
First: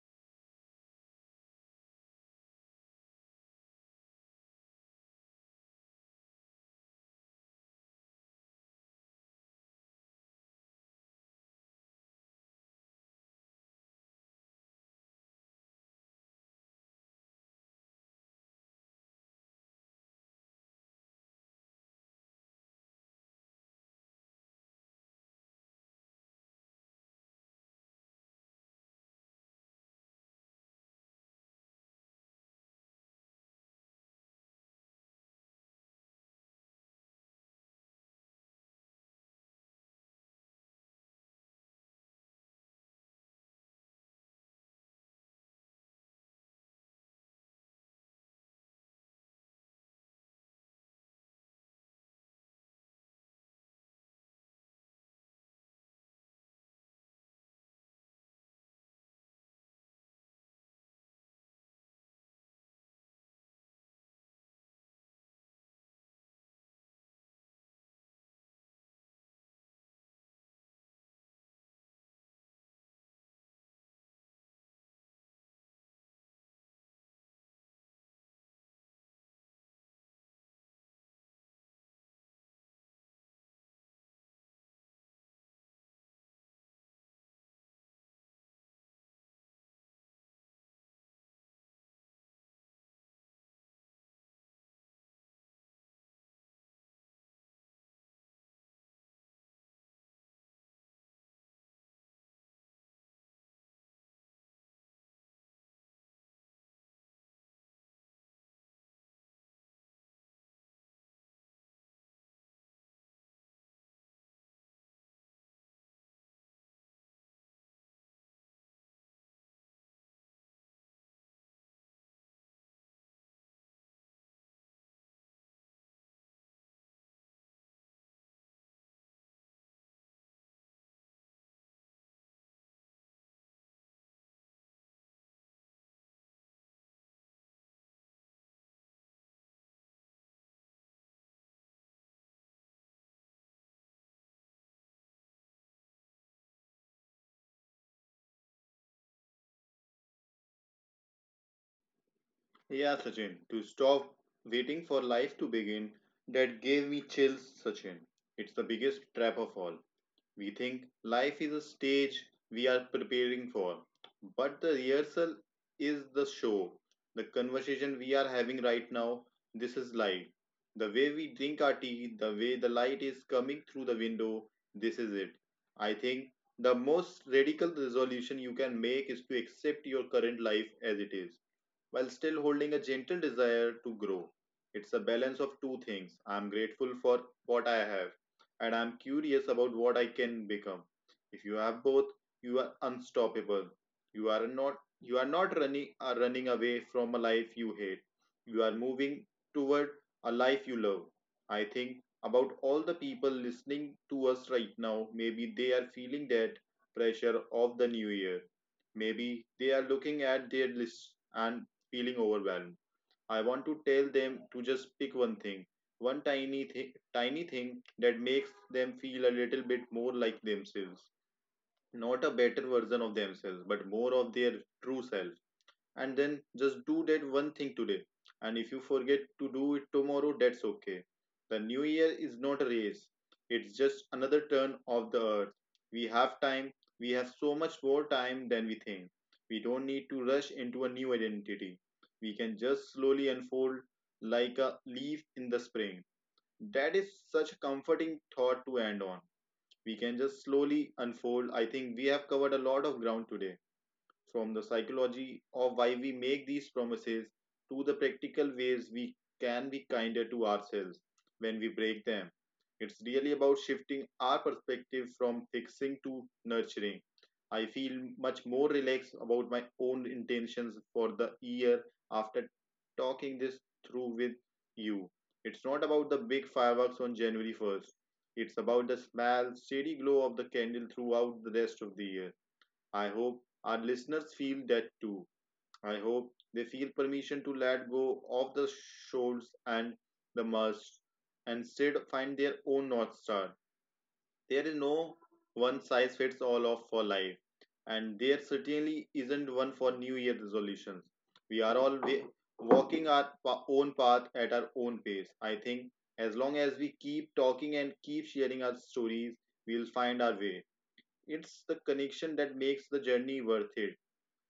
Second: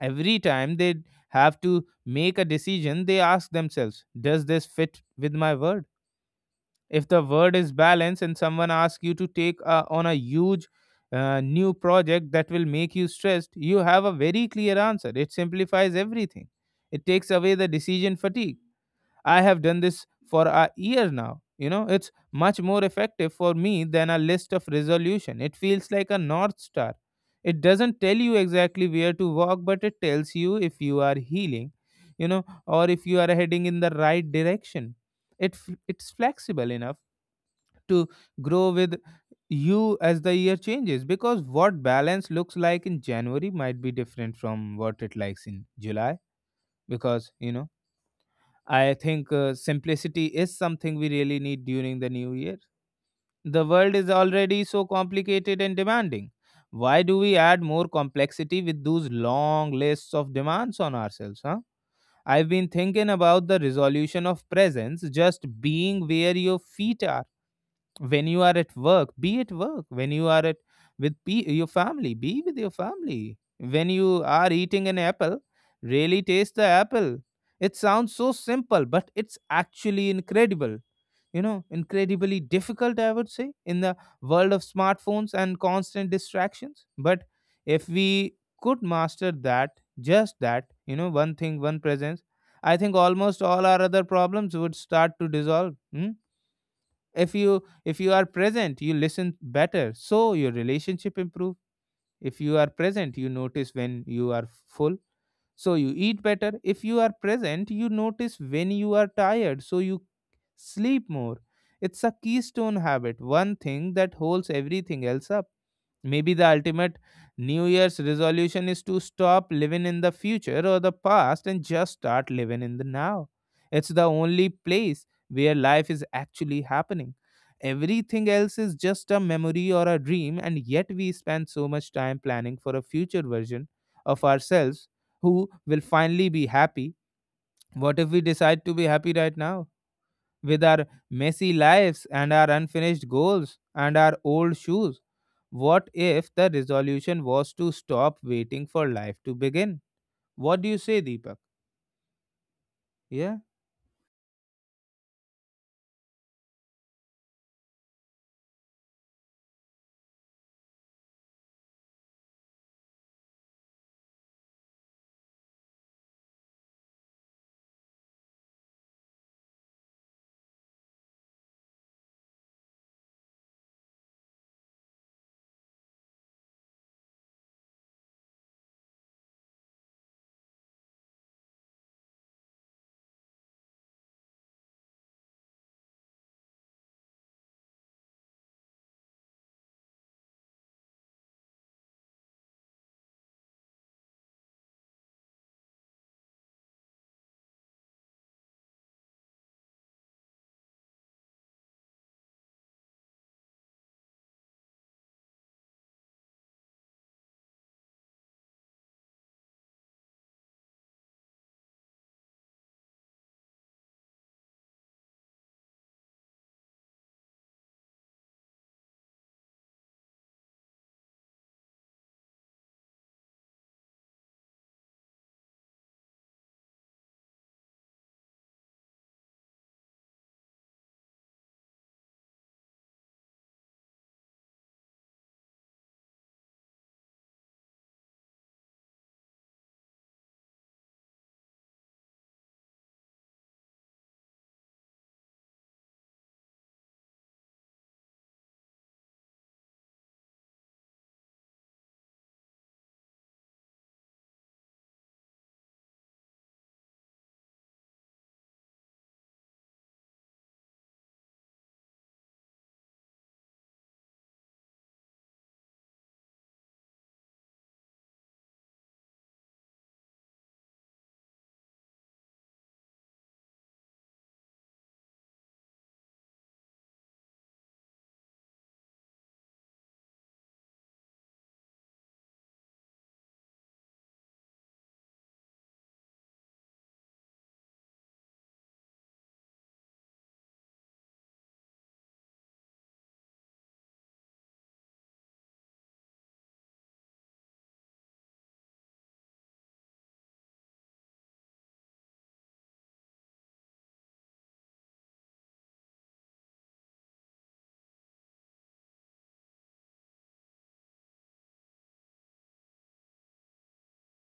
A: Every time they have to make a decision, they ask themselves, does this fit with my word? If the word is balance and someone asks you to take uh, on a huge uh, new project that will make you stressed, you have a very clear answer. It simplifies everything. It takes away the decision fatigue. I have done this for a year now. You know it's much more effective for me than a list of resolution. It feels like a north star. It doesn't tell you exactly where to walk, but it tells you if you are healing, you know or if you are heading in the right direction. It f- it's flexible enough to grow with you as the year changes, because what balance looks like in January might be different from what it likes in July. Because you know I think uh, simplicity is something we really need during the new year. The world is already so complicated and demanding. Why do we add more complexity with those long lists of demands on ourselves, huh? I've been thinking about the resolution of presence, just being where your feet are. When you are at work, be at work. When you are at with pe your family, be with your family. When you are eating an apple, really taste the apple. It sounds so simple, but it's actually incredible, you know incredibly difficult, I would say, in the world of smartphones and constant distractions. But if we could master that, just that, you know one thing, one presence, I think almost all our other problems would start to dissolve. Hmm. If you if you are present, you listen better, so your relationship improve. If you are present, you notice when you are full, so you eat better. If you are present, you notice when you are tired, so you sleep more. It's a keystone habit, one thing that holds everything else up. Maybe the ultimate New Year's resolution is to stop living in the future or the past and just start living in the now. It's the only place where life is actually happening. Everything else is just a memory or a dream, and yet we spend so much time planning for a future version of ourselves who will finally be happy. What if we decide to be happy right now, with our messy lives and our unfinished goals and our old shoes? What if the resolution was to stop waiting for life to begin? What do you say, Deepak?
B: Yeah,
A: Yeah,
B: Sachin, to stop waiting for life to begin, that gave me chills, Sachin. It's the biggest trap of all. We think life is a stage we are preparing for, but the rehearsal is the show. The conversation we are having right now, this is life. The way we drink our tea, the way the light is coming through the window, this is it. I think the most radical resolution you can make is to accept your current life as it is while still holding a gentle desire to grow. It's a balance of two things. I'm grateful for what I have, and I'm curious about what I can become. If you have both, you are unstoppable. You are not you are not running are running away from a life you hate. You are moving toward a life you love. I think about all the people listening to us right now. Maybe they are feeling that pressure of the new year. Maybe they are looking at their list and feeling overwhelmed. I want to tell them to just pick one thing, one tiny thing, tiny thing that makes them feel a little bit more like themselves. Not a better version of themselves, but more of their true self. And then just do that one thing today. And if you forget to do it tomorrow, that's okay. The new year is not a race, it's just another turn of the earth. We have time. We have so much more time than we think. We don't need to rush into a new identity. We can just slowly unfold, like a leaf in the spring. That is such a comforting thought to end on. We can just slowly unfold. I think we have covered a lot of ground today, from the psychology of why we make these promises to the practical ways we can be kinder to ourselves when we break them. It's really about shifting our perspective from fixing to nurturing. I feel much more relaxed about my own intentions for the year after talking this through with you. It's not about the big fireworks on January first. It's about the small, steady glow of the candle throughout the rest of the year. I hope our listeners feel that too. I hope they feel permission to let go of the shoals and the must and instead find their own North Star. There is no one size fits all of for life, and there certainly isn't one for New Year resolutions. We are all wa- walking our pa- own path at our own pace. I think as long as we keep talking and keep sharing our stories, we'll find our way. It's the connection that makes the journey worth it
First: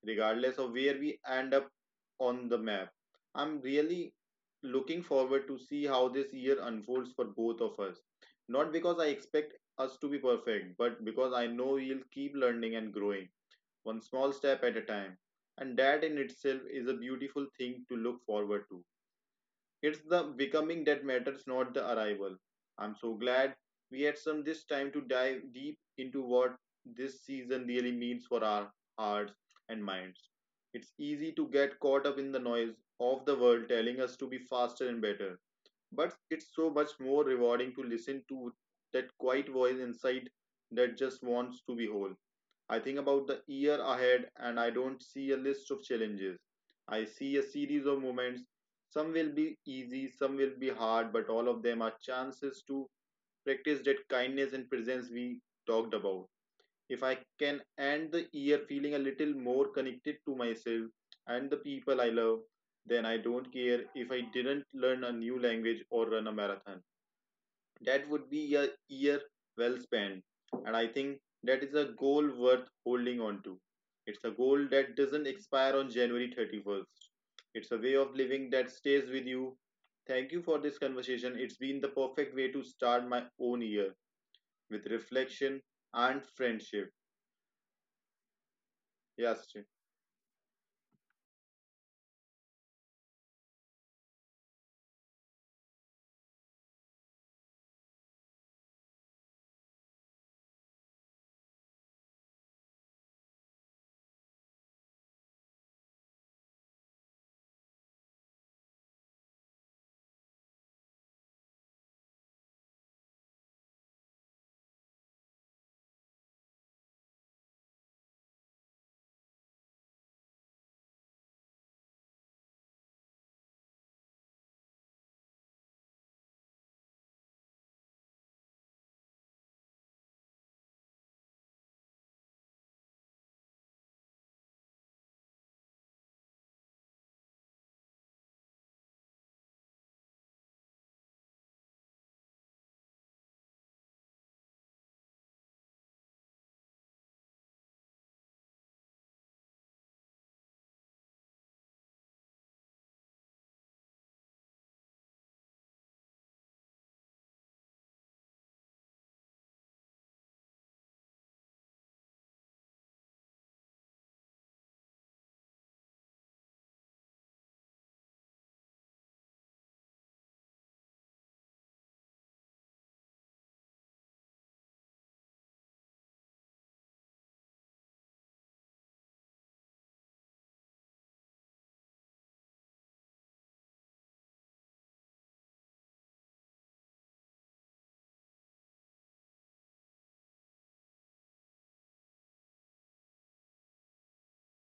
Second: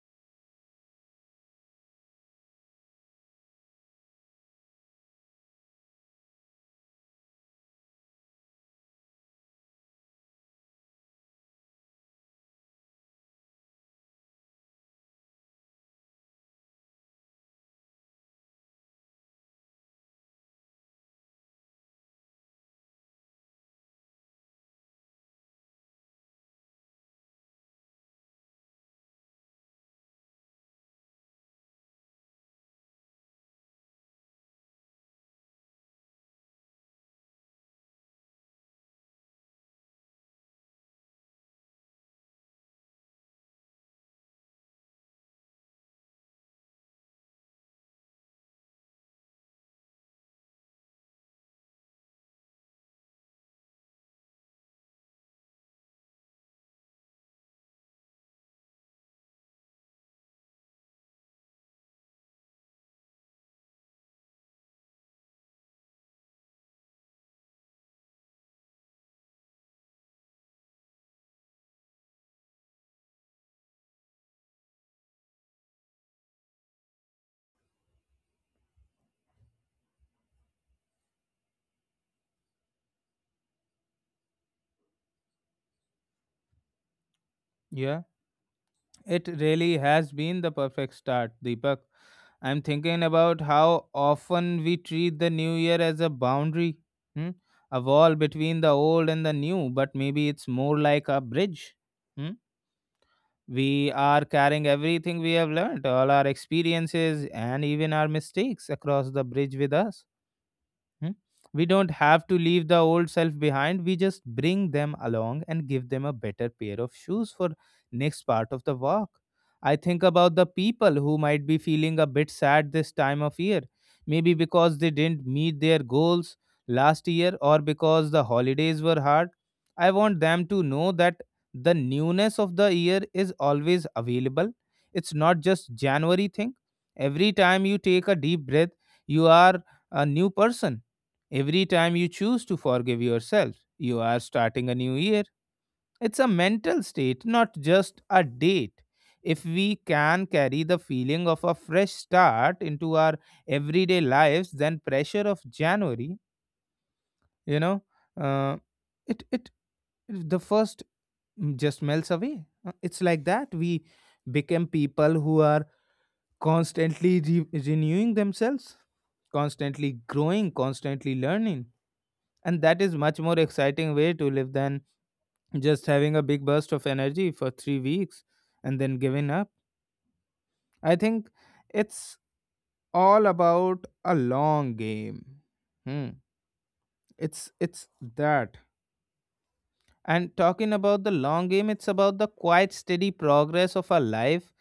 B: regardless of where we end up on the map. I'm really looking forward to see how this year unfolds for both of us. Not because I expect us to be perfect, but because I know we'll keep learning and growing, one small step at a time. And that in itself is a beautiful thing to look forward to. It's the becoming that matters, not the arrival. I'm so glad we had some this time to dive deep into what this season really means for our hearts and minds. It's easy to get caught up in the noise of the world telling us to be faster and better, but it's so much more rewarding to listen to that quiet voice inside that just wants to be whole. I think about the year ahead and I don't see a list of challenges. I see a series of moments. Some will be easy, some will be hard, but all of them are chances to practice that kindness and presence we talked about. If I can end the year feeling a little more connected to myself and the people I love, then I don't care if I didn't learn a new language or run a marathon. That would be a year well spent. And I think that is a goal worth holding on to. It's a goal that doesn't expire on January thirty-first. It's a way of living that stays with you. Thank you for this conversation. It's been the perfect way to start my own year with reflection and friendship.
A: yeah. It
B: Yes.
A: really has been the perfect start, Deepak. I'm thinking about how often we treat the new year as a boundary, hmm? a wall between the old and the new, but maybe it's more like a bridge. Hmm? We are carrying everything we have learned, all our experiences, and even our mistakes across the bridge with us. Hmm? We don't have to leave the old self behind. We just bring them along and give them a better pair of shoes for next part of the walk. I think about the people who might be feeling a bit sad this time of year, maybe because they didn't meet their goals last year or because the holidays were hard. I want them to know that the newness of the year is always available. It's not just January thing. Every time you take a deep breath, you are a new person. Every time you choose to forgive yourself, you are starting a new year. It's a mental state, not just a date. If we can carry the feeling of a fresh start into our everyday lives, then pressure of January, you know, uh, it it the first just melts away. Uh, It's like that. We become people who are constantly re- renewing themselves, constantly growing, constantly learning, and that is much more exciting way to live than just having a big burst of energy for three weeks and then giving up. I think it's all about a long game. Hmm. it's it's that. And talking about the long game, it's about the quite steady progress of our life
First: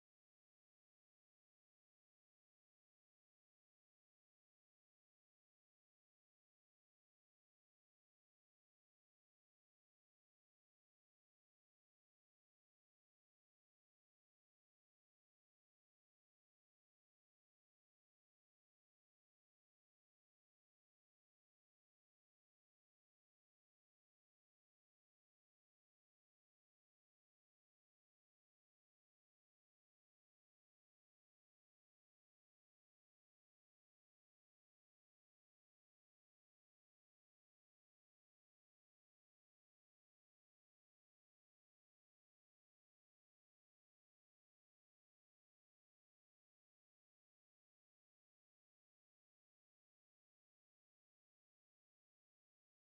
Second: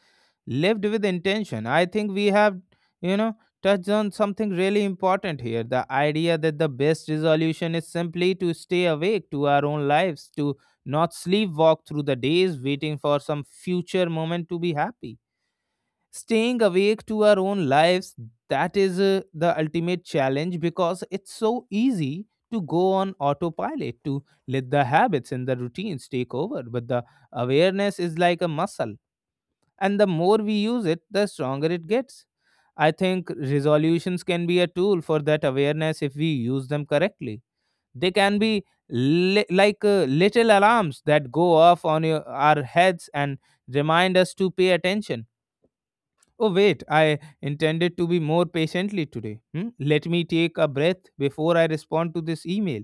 A: lived with intention. I think we have, you know, touched on something really important here, the idea that the best resolution is simply to stay awake to our own lives, to not sleepwalk through the days waiting for some future moment to be happy. Staying awake to our own lives, that is uh, the ultimate challenge, because it's so easy to go on autopilot, to let the habits and the routines take over. But the awareness is like a muscle, and the more we use it, the stronger it gets. I think resolutions can be a tool for that awareness if we use them correctly. They can be li- like uh, little alarms that go off on your, our heads and remind us to pay attention. Oh wait, I intended to be more patiently today. Hmm? Let me take a breath before I respond to this email.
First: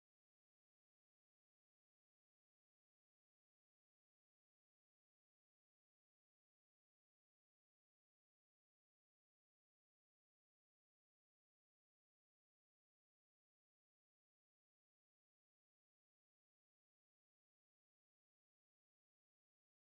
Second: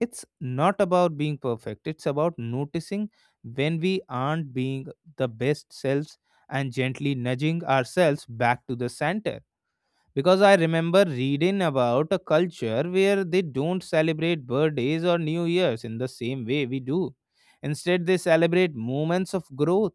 A: It's not about being perfect, it's about noticing when we aren't being the best selves and gently nudging ourselves back to the center. Because I remember reading about a culture where they don't celebrate birthdays or New Year's in the same way we do. Instead, they celebrate moments of growth.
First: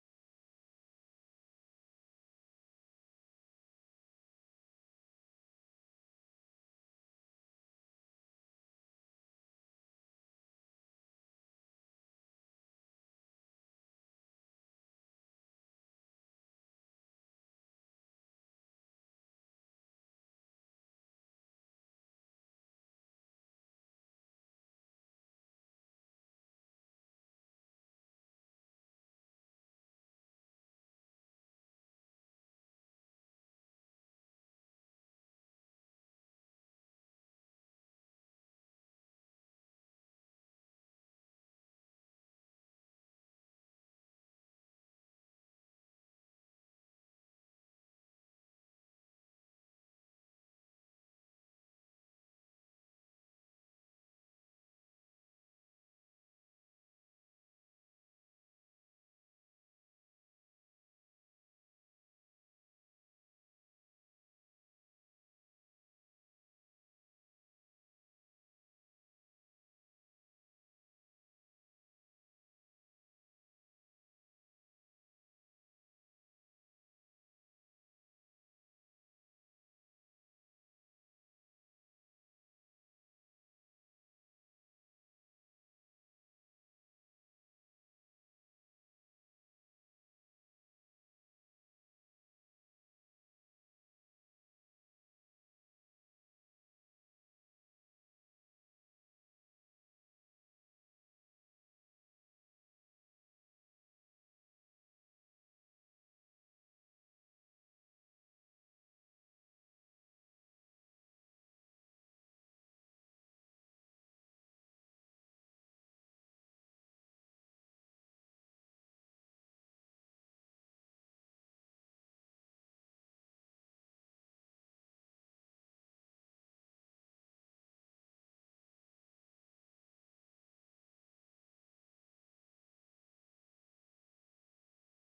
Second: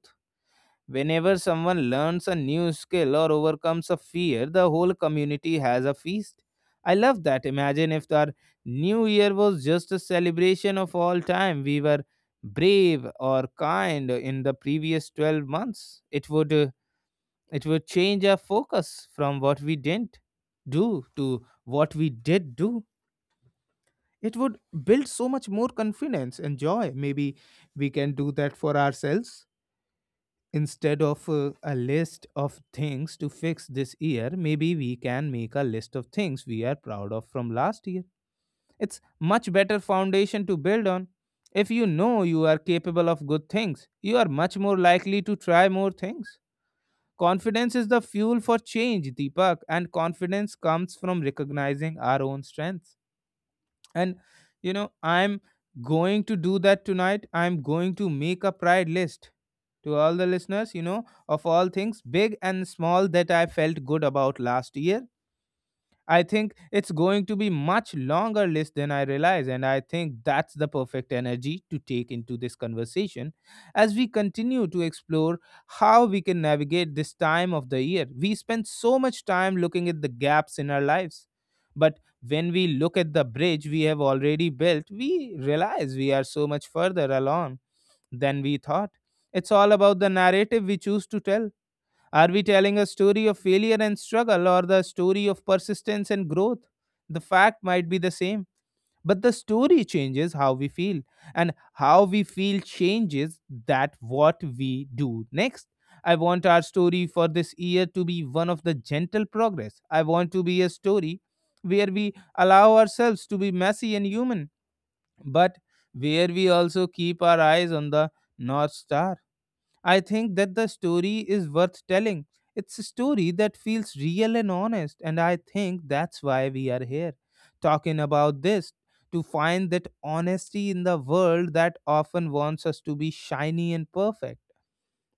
A: Whenever someone learns a new skill or overcomes a fear, the whole community has a feast. I love that. Imagine if our new year was just a celebration of all time. We were brave or kind in the previous twelve months. It would uh, it would change our focus from what we didn't do to what we did do. It would build so much more confidence and joy. Maybe we can do that for ourselves. Instead of uh, a list of things to fix this year, maybe we can make a list of things we are proud of from last year. It's much better foundation to build on. If you know you are capable of good things, you are much more likely to try more things. Confidence is the fuel for change, Deepak, and confidence comes from recognizing our own strengths. And you know I'm going to do that tonight. I'm going to make a pride list to all the listeners, you know of all things big and small that I felt good about last year. I think it's going to be much longer list than I realize, and I think that's the perfect energy to take into this conversation as we continue to explore how we can navigate this time of the year. We spend so much time looking at the gaps in our lives, but when we look at the bridge we have already built, we realize we are so much further along than we thought. It's all about the narrative we choose to tell. Are we telling a story of failure and struggle, or the story of persistence and growth? The fact might be the same, but the story changes how we feel, and how we feel changes that what we do next. I want our story for this year to be one of the gentle progress. I want to be a story where we allow ourselves to be messy and human, but where we also keep our eyes on the North Star. I think that the story is worth telling. It's a story that feels real and honest, and I think that's why we are here talking about this, to find that honesty in the world that often wants us to be shiny and perfect.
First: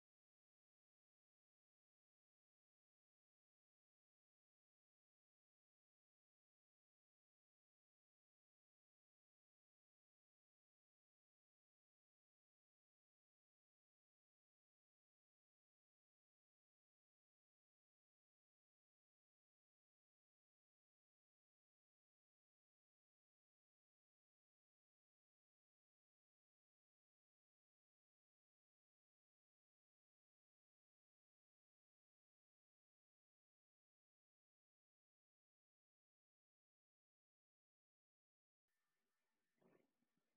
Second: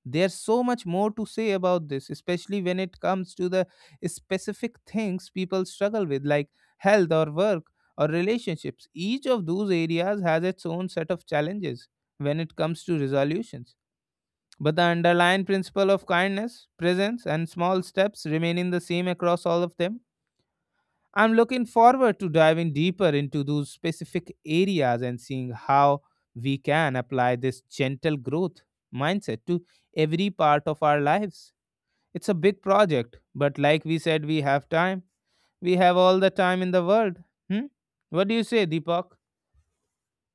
A: There's so much more to say about this, especially when it comes to the specific things people struggle with, like health or work or relationships. Each of those areas has its own set of challenges when it comes to resolutions, but the underlying principle of kindness, presence, and small steps remaining the same across all of them. I'm looking forward to diving deeper into those specific areas and seeing how we can apply this gentle growth mindset to every part of our lives. It's a big project, but like we said, we have time. We have all the time in the world. Hmm? What do you say, Deepak?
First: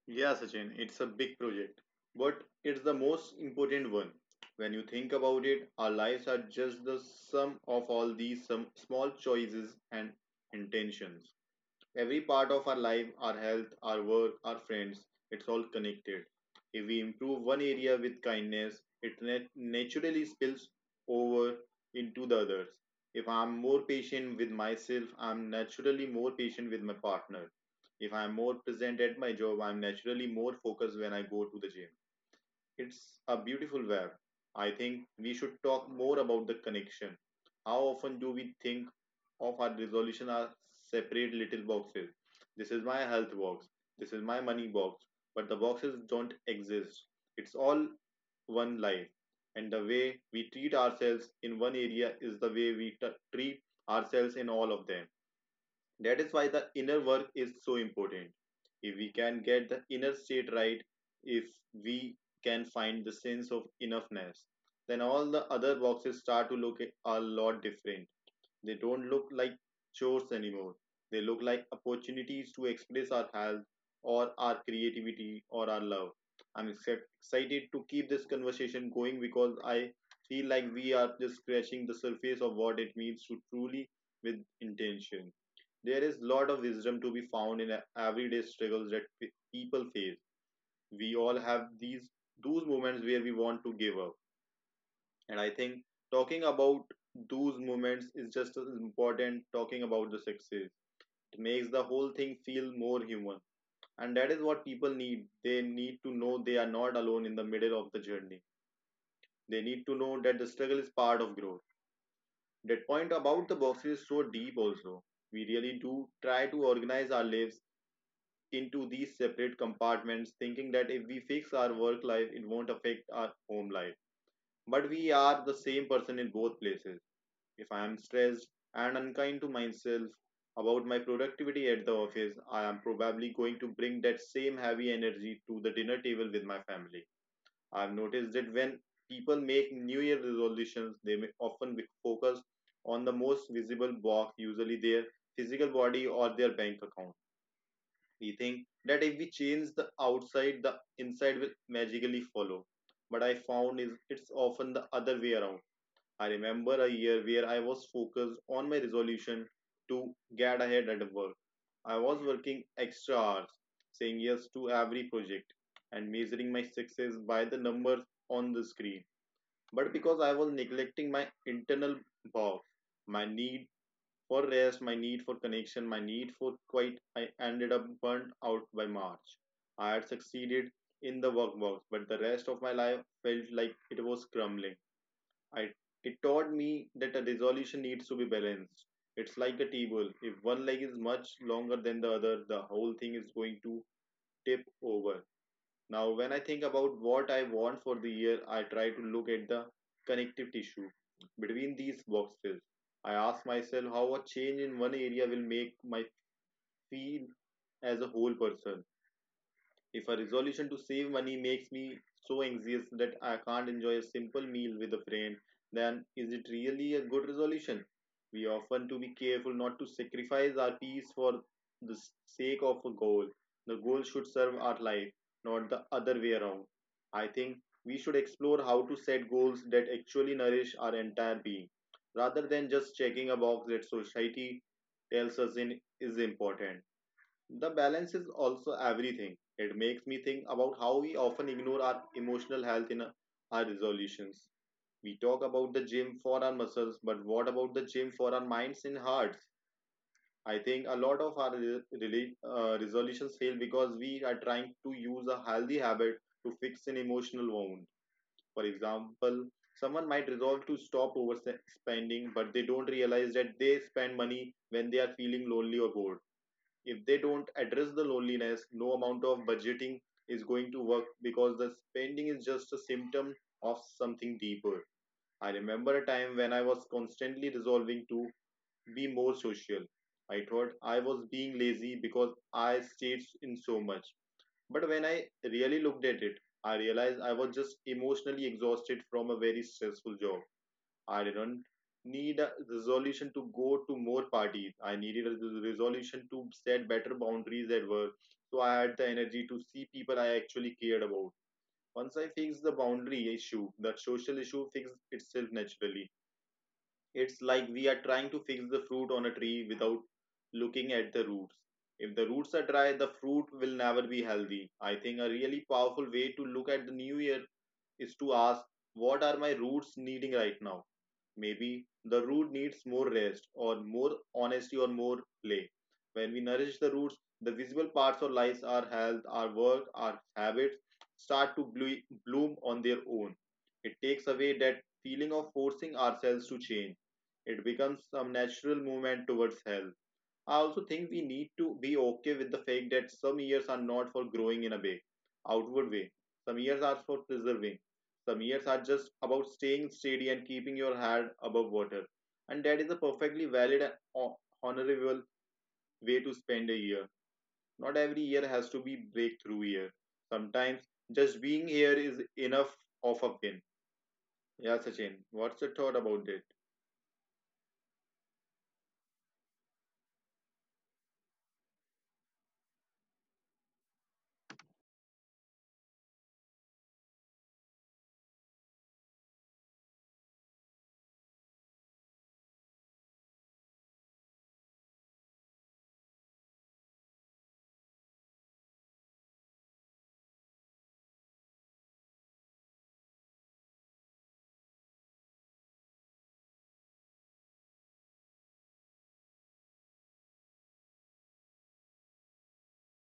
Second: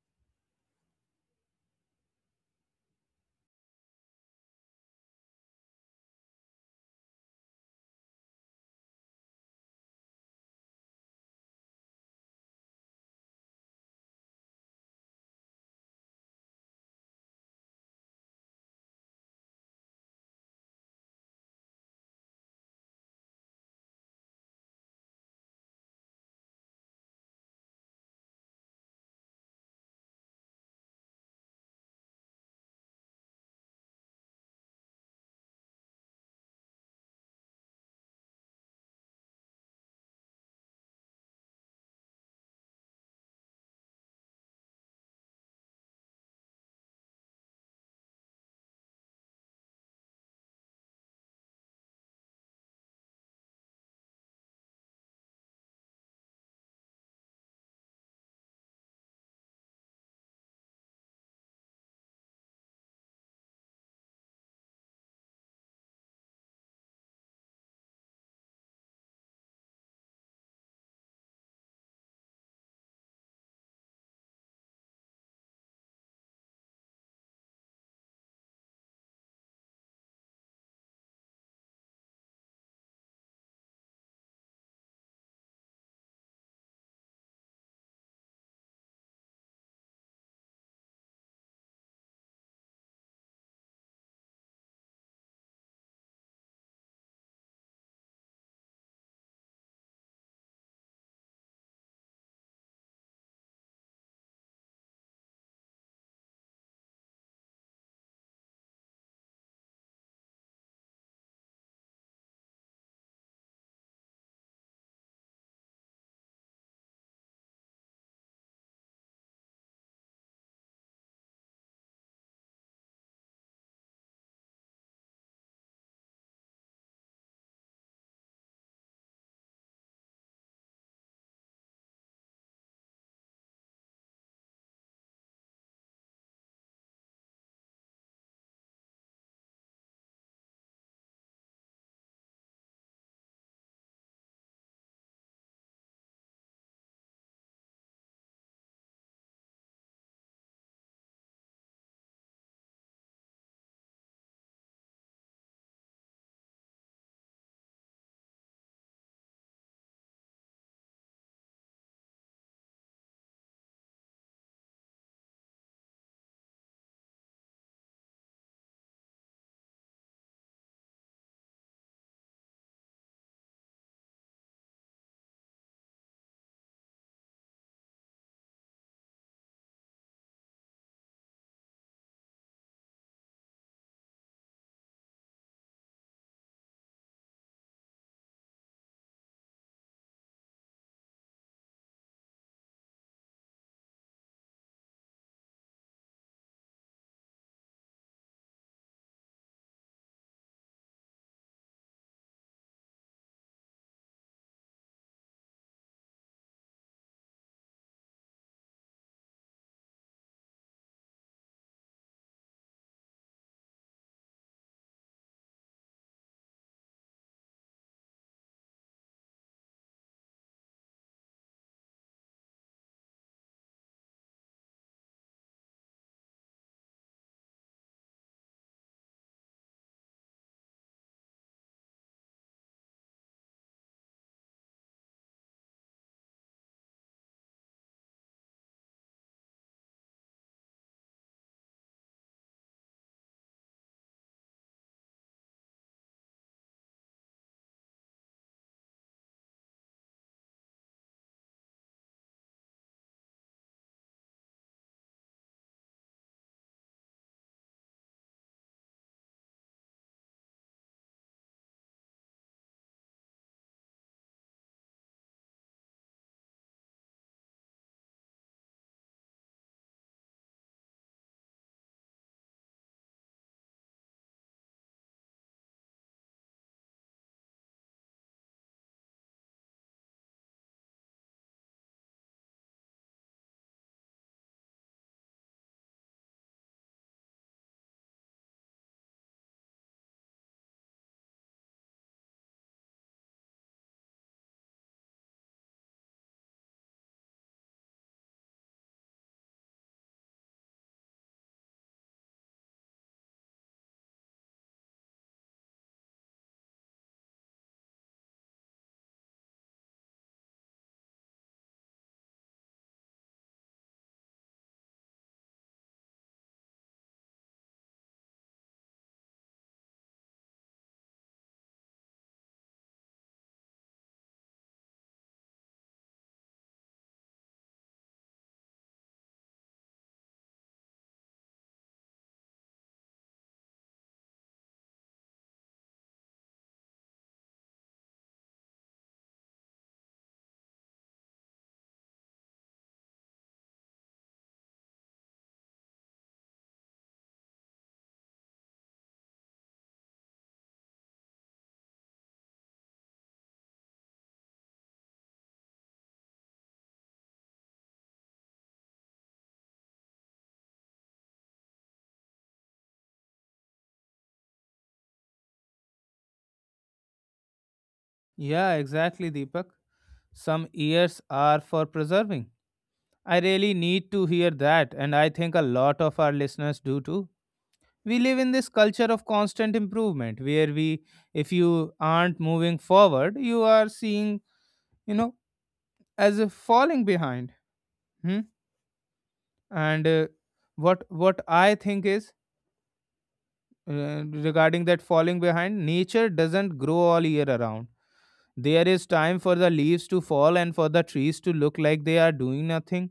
B: Yeah, Sachin, it's a big project, but it's the most important one. When you think about it, our lives are just the sum of all these some small choices and intentions. Every part of our life, our health, our work, our friends, it's all connected. If we improve one area with kindness, it nat- naturally spills over into the others. If I'm more patient with myself, I'm naturally more patient with my partner. If I'm more present at my job, I'm naturally more focused when I go to the gym. It's a beautiful web. I think we should talk more about the connection. How often do we think of our resolution as separate little boxes? This is my health box. This is my money box. But the boxes don't exist. It's all one life. And the way we treat ourselves in one area is the way we t- treat ourselves in all of them. That is why the inner work is so important. If we can get the inner state right, if we can find the sense of enoughness, then all the other boxes start to look a lot different. They don't look like chores anymore. They look like opportunities to express our health or our creativity or our love. I'm excep- excited to keep this conversation going because I feel like we are just scratching the surface of what it means to truly with intention. There is lot of wisdom to be found in everyday struggles that pe- people face. We all have these those moments where we want to give up, and I think talking about those moments is just as important talking about the success. It makes the whole thing feel more human, and that is what people need. They need to know they are not alone in the middle of the journey. They need to know that the struggle is part of growth. That point about the boxes is so deep also. We really do try to organize our lives into these separate compartments, thinking that if we fix our work life, it won't affect our home life. But we are the same person in both places. If I am stressed and unkind to myself about my productivity at the office, I am probably going to bring that same heavy energy to the dinner table with my family. I've noticed that when people make New Year resolutions, they may often focus on the most visible block, usually their physical body or their bank account. We think that if we change the outside, the inside will magically follow. But I found is it's often the other way around. I remember a year where I was focused on my resolution to get ahead at work. I was working extra hours, saying yes to every project, and measuring my success by the numbers on the screen. But because I was neglecting my internal boss, my need for rest, my need for connection, my need for quiet, I ended up burnt out by March. I had succeeded in the workbox, but the rest of my life felt like it was crumbling. I, it taught me that a resolution needs to be balanced. It's like a table. If one leg is much longer than the other, the whole thing is going to tip over. Now, when I think about what I want for the year, I try to look at the connective tissue between these boxes. I ask myself how a change in one area will make my feel as a whole person. If a resolution to save money makes me so anxious that I can't enjoy a simple meal with a friend, then is it really a good resolution? We often to be careful not to sacrifice our peace for the s- sake of a goal. The goal should serve our life, not the other way around. I think we should explore how to set goals that actually nourish our entire being, rather than just checking a box that society tells us in, is important. The balance is also everything. It makes me think about how we often ignore our emotional health in our resolutions. We talk about the gym for our muscles, but what about the gym for our minds and hearts? I think a lot of our re- rela- uh, resolutions fail because we are trying to use a healthy habit to fix an emotional wound. For example, someone might resolve to stop overspending, but they don't realize that they spend money when they are feeling lonely or bored. If they don't address the loneliness, no amount of budgeting is going to work because the spending is just a symptom of something deeper. I remember a time when I was constantly resolving to be more social. I thought I was being lazy because I stayed in so much, but when I really looked at it, I realized I was just emotionally exhausted from a very stressful job. I didn't need a resolution to go to more parties. I needed a resolution to set better boundaries at work. So I had the energy to see people I actually cared about. Once I fixed the boundary issue, the social issue fixed itself naturally. It's like we are trying to fix the fruit on a tree without looking at the roots. If the roots are dry, the fruit will never be healthy. I think a really powerful way to look at the new year is to ask, what are my roots needing right now? Maybe the root needs more rest or more honesty or more play. When we nourish the roots, the visible parts of lives, our health, our work, our habits start to blo- bloom on their own. It takes away that feeling of forcing ourselves to change. It becomes some natural movement towards health. I also think we need to be okay with the fact that some years are not for growing in a way, outward way. Some years are for preserving. Some years are just about staying steady and keeping your head above water. And that is a perfectly valid and ho- honorable way to spend a year. Not every year has to be breakthrough year. Sometimes just being here is enough of a win. Yeah, Sachin, what's your thought about it?
A: Yeah, exactly, Deepak. Some ears are for preserving. I really need to hear that, and I think a lot of our listeners do too. We live in this culture of constant improvement where we, if you aren't moving forward, you are seeing, you know, as if falling behind. Hmm? And uh, what what I think is Uh, regarding that falling behind, nature doesn't grow all year around. There is time for the leaves to fall and for the trees to look like they are doing nothing.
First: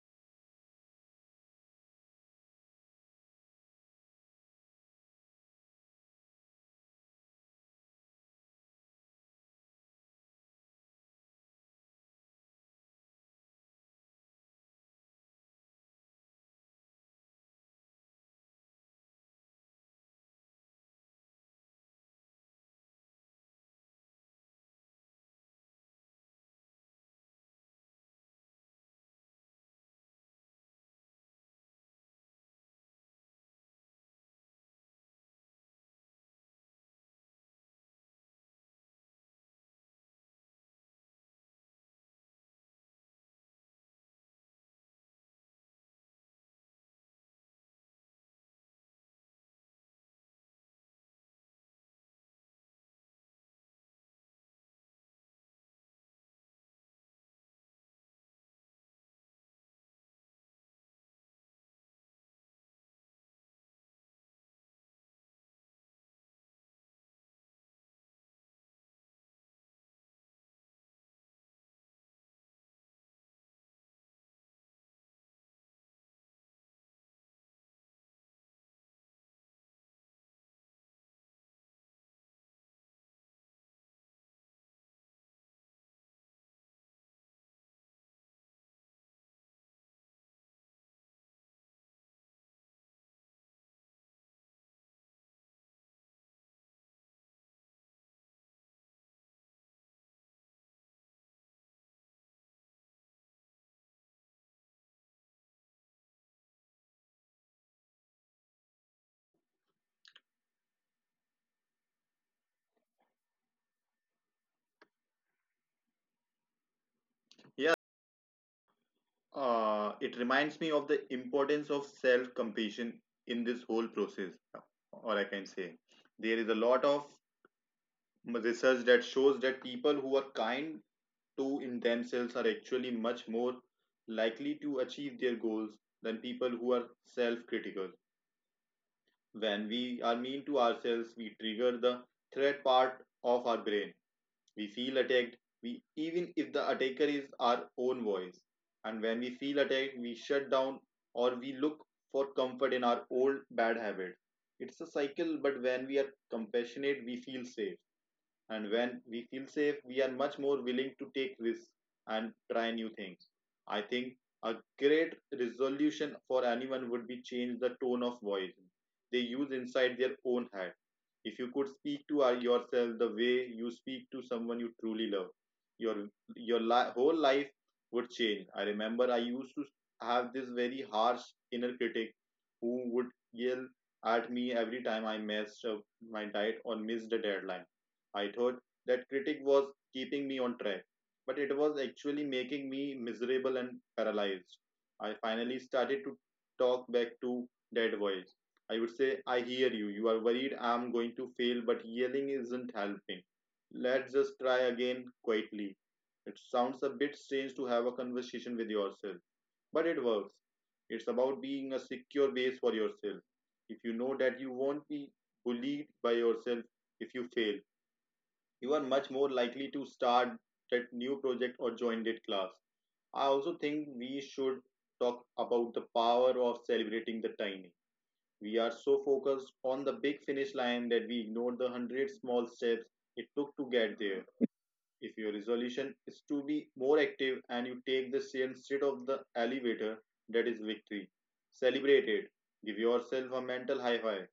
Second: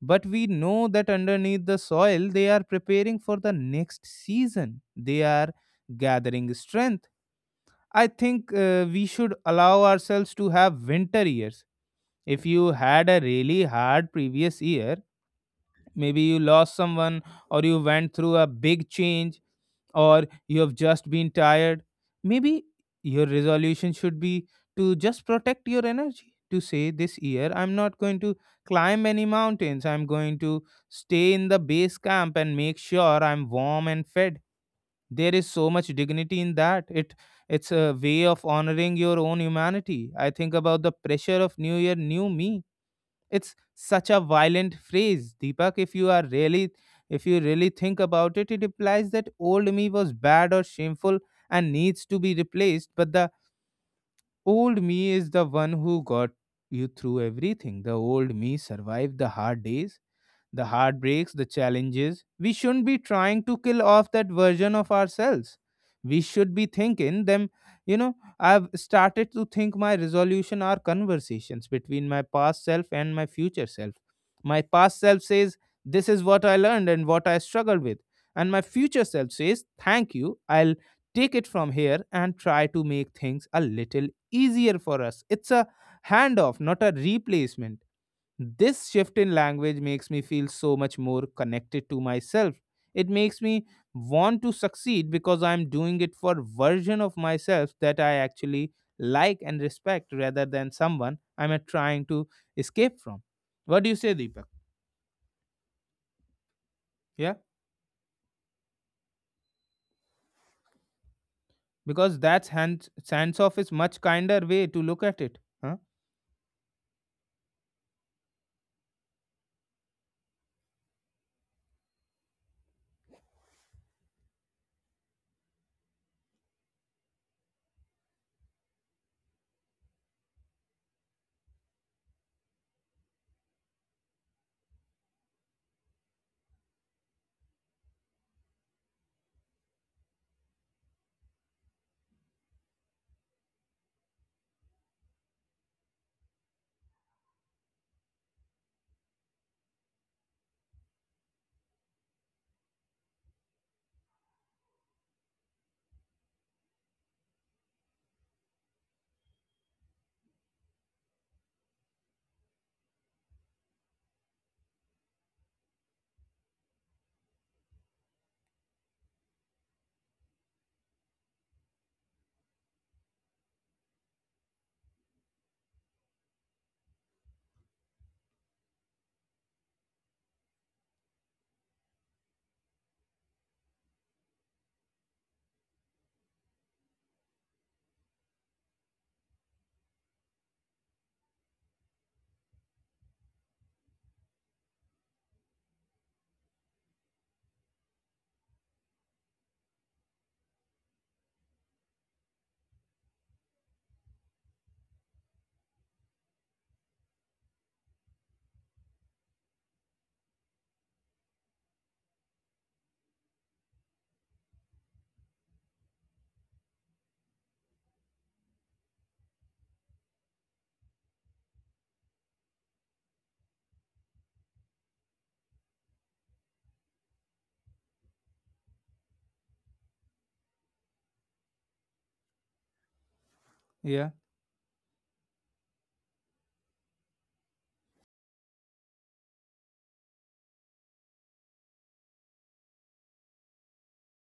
A: But we know that underneath the soil, they are preparing for the next season. They are gathering strength. I think uh, we should allow ourselves to have winter years. If you had a really hard previous year, maybe you lost someone or you went through a big change or you have just been tired. Maybe your resolution should be to just protect your energy. To say this year, I'm not going to climb any mountains, I'm going to stay in the base camp and make sure I'm warm and fed. There is so much dignity in that. It it's a way of honoring your own humanity. I think about the pressure of New Year, new me. It's such a violent phrase, Deepak. If you are really if you really think about it, it implies that old me was bad or shameful and needs to be replaced, but the old me is the one who got you through everything. The old me survived the hard days, the heartbreaks, the challenges. We shouldn't be trying to kill off that version of ourselves. We should be thinking them. you know, I've started to think my resolution are conversations between my past self and my future self. My past self says, "This is what I learned and what I struggled with." And my future self says, "Thank you. I'll take it from here and try to make things a little easier for us." It's a handoff, not a replacement. This shift in language makes me feel so much more connected to myself. It makes me want to succeed because I'm doing it for version of myself that I actually like and respect rather than someone I'm uh, trying to escape from. What do you say, Deepak? Yeah, because that's hands hands off is much kinder way to look at it. Huh?
B: Yeah. Uh, it reminds me of the importance of self compassion in this whole process, or I can say. There is a lot of research that shows that people who are kind to in themselves are actually much more likely to achieve their goals than people who are self critical. When we are mean to ourselves, we trigger the threat part of our brain. We feel attacked, we even if the attacker is our own voice. And when we feel attacked, we shut down or we look for comfort in our old bad habits. It's a cycle, but when we are compassionate, we feel safe. And when we feel safe, we are much more willing to take risks and try new things. I think a great resolution for anyone would be change the tone of voice they use inside their own head. If you could speak to our- yourself the way you speak to someone you truly love, your your li- whole life would change. I remember I used to have this very harsh inner critic who would yell at me every time I messed up my diet or missed a deadline. I thought that critic was keeping me on track, but it was actually making me miserable and paralyzed. I finally started to talk back to that voice. I would say, I hear you. You are worried I'm going to fail, but yelling isn't helping. Let's just try again quietly. It sounds a bit strange to have a conversation with yourself, but it works. It's about being a secure base for yourself. If you know that you won't be bullied by yourself if you fail, you are much more likely to start that new project or join that class. I also think we should talk about the power of celebrating the tiny. We are so focused on the big finish line that we ignore the hundred small steps it took to get
A: Yeah,
B: there. If your resolution is to be more active and you take the same instead of the elevator, that is victory. Celebrate it. Give yourself a mental high five.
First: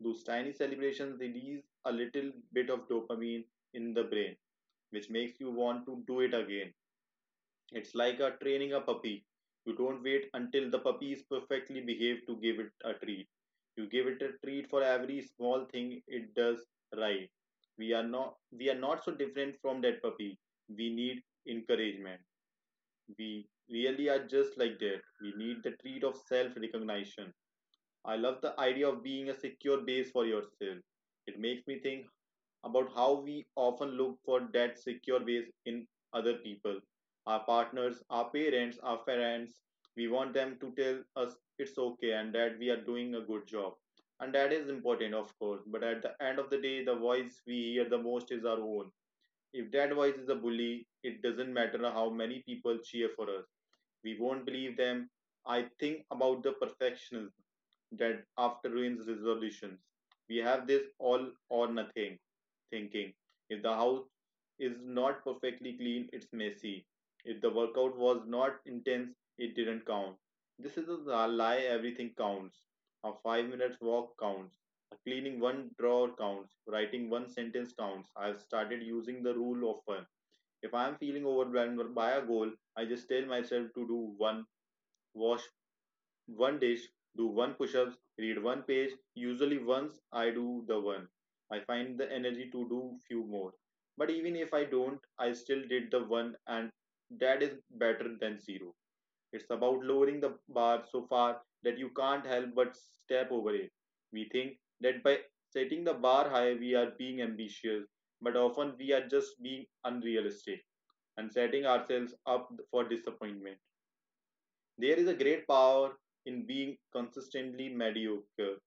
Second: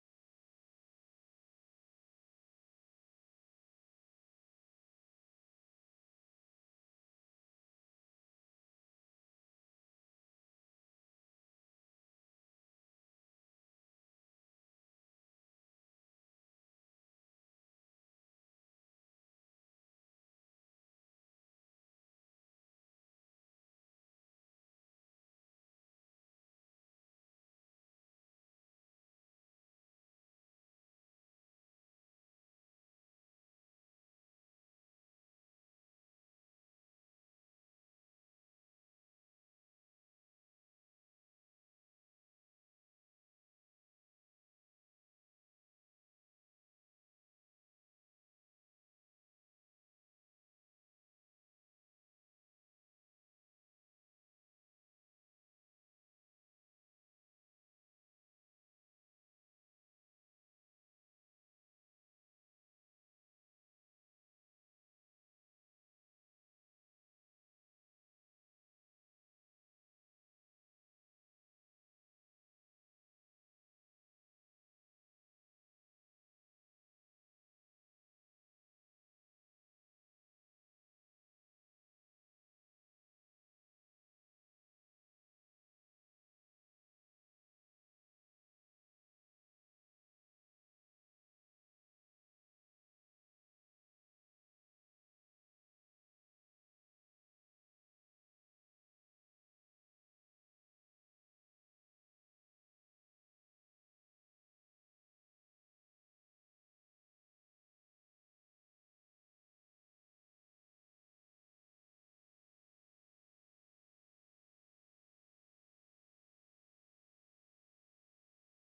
B: Those tiny celebrations release a little bit of dopamine in the brain which makes you want to do it again. It's like a training a puppy. You don't wait until the puppy is perfectly behaved to give it a treat. You give it a treat for every small thing it does right. We are not we are not so different from that puppy. We need encouragement. We really are just like that. We need the treat of self recognition. I love the idea of being a secure base for yourself. It makes me think about how we often look for that secure base in other people, our partners, our parents, our friends. We want them to tell us it's okay and that we are doing a good job. And that is important, of course. But at the end of the day, the voice we hear the most is our own. If that voice is a bully, it doesn't matter how many people cheer for us. We won't believe them. I think about the perfectionists that after ruins resolutions. We have this all or nothing thinking. If the house is not perfectly clean, it's messy. If the workout was not intense, it didn't count. This is a lie, everything counts. A five minute walk counts. A cleaning one drawer counts. Writing one sentence counts. I've started using the rule of one. If I'm feeling overwhelmed by a goal, I just tell myself to do one wash one dish, do one push ups, read one page. Usually, once I do the one, I find the energy to do few more. But even if I don't, I still did the one, and that is better than zero. It's about lowering the bar so far that you can't help but step over it. We think that by setting the bar high, we are being ambitious, but often we are just being unrealistic and setting ourselves up for disappointment. There is a great power in being consistently mediocre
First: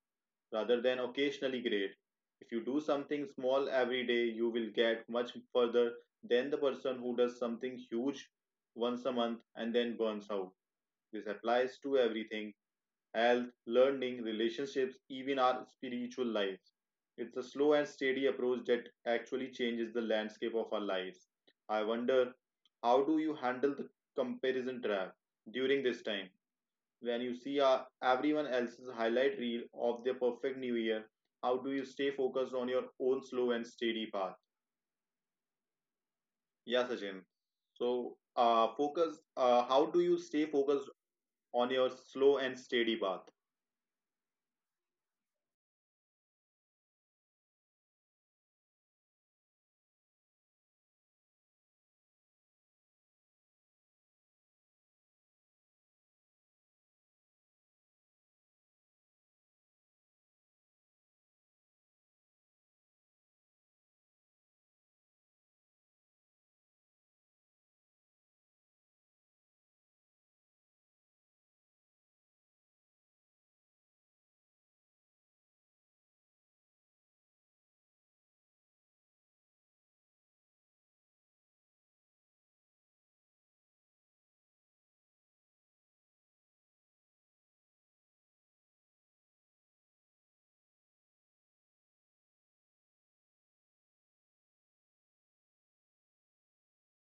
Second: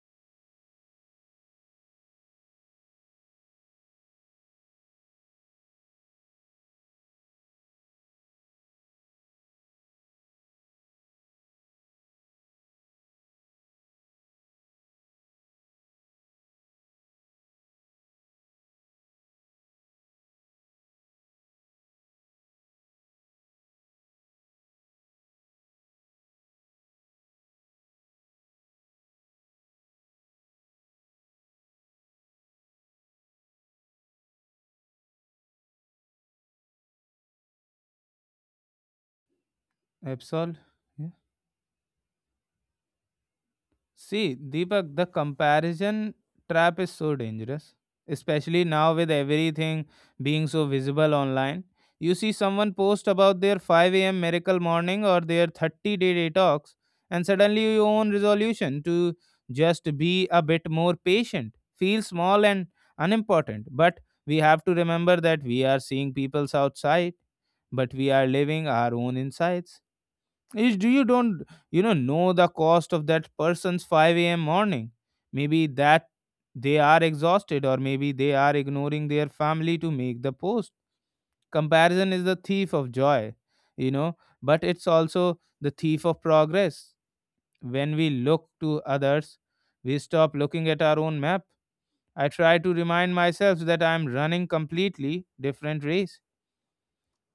B: rather than occasionally great. If you do something small every day, you will get much further than the person who does something huge once a month and then burns out. This applies to everything, health, learning, relationships, even our spiritual lives. It's a slow and steady approach that actually changes the landscape of our lives. I wonder, how do you handle the comparison trap during this time? When you see uh, everyone else's highlight reel of their perfect new year, how do you stay focused on your own slow and steady path? Yeah, Sachin, so uh, focus, uh, how do you stay focused
A: absolutely.
B: on your slow and steady path?
A: See, Deepak, the comparison trap is so dangerous, especially now with everything being so visible online. You see someone post about their five a m miracle morning or their thirty day detox, and suddenly your own resolution to just be a bit more patient feels small and unimportant. But we have to remember that we are seeing people's outside, but we are living our own insides. Is do you don't you know know the cost of that person's five a m? Maybe that they are exhausted, or maybe they are ignoring their family to make the post. Comparison is the thief of joy, you know but it's also the thief of progress. When we look to others, we stop looking at our own map. I try to remind myself that I am running completely different race.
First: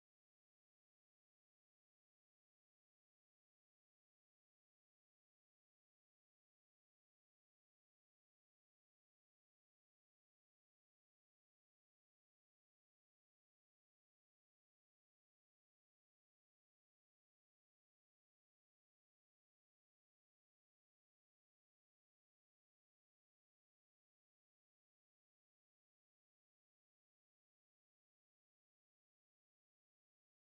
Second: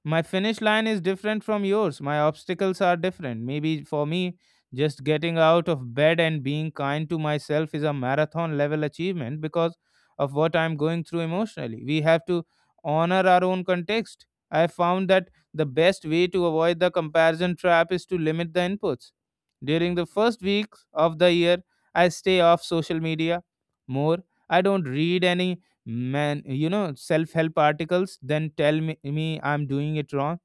A: My finish line is different from yours. My obstacles are different. Maybe for me, just getting out of bed and being kind to myself is a marathon level achievement because of what I'm going through emotionally. We have to honor our own context. I found that the best way to avoid the comparison trap is to limit the inputs. During the first weeks of the year, I stay off social media more. I don't read any man, you know, self-help articles then tell me, me I'm doing it wrong.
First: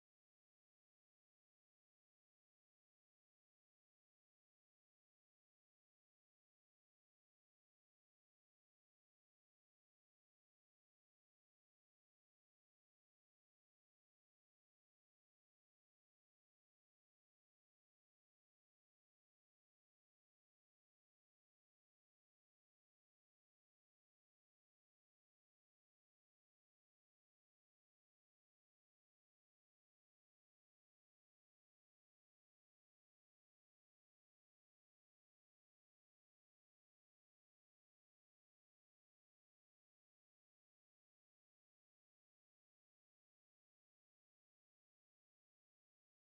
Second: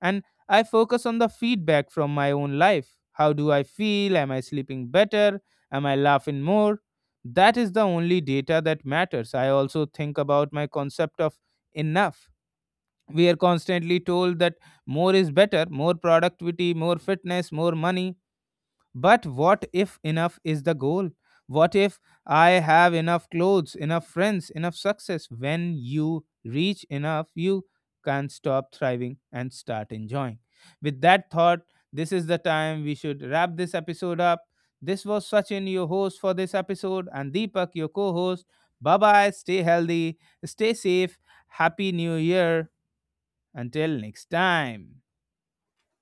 A: And I focus on the feedback from my own life. How do I feel? Am I sleeping better? Am I laughing more? That is the only data that matters. I also think about my concept of enough. We are constantly told that more is better, more productivity, more fitness, more money, but what if enough is the goal? What if I have enough clothes, enough friends, enough success? When you reach enough, you can stop thriving and start enjoying. With that thought, this is the time we should wrap this episode up. This was Sachin, your host for this episode, and Deepak, your co host. Bye bye, stay healthy, stay safe, happy new year. Until next time.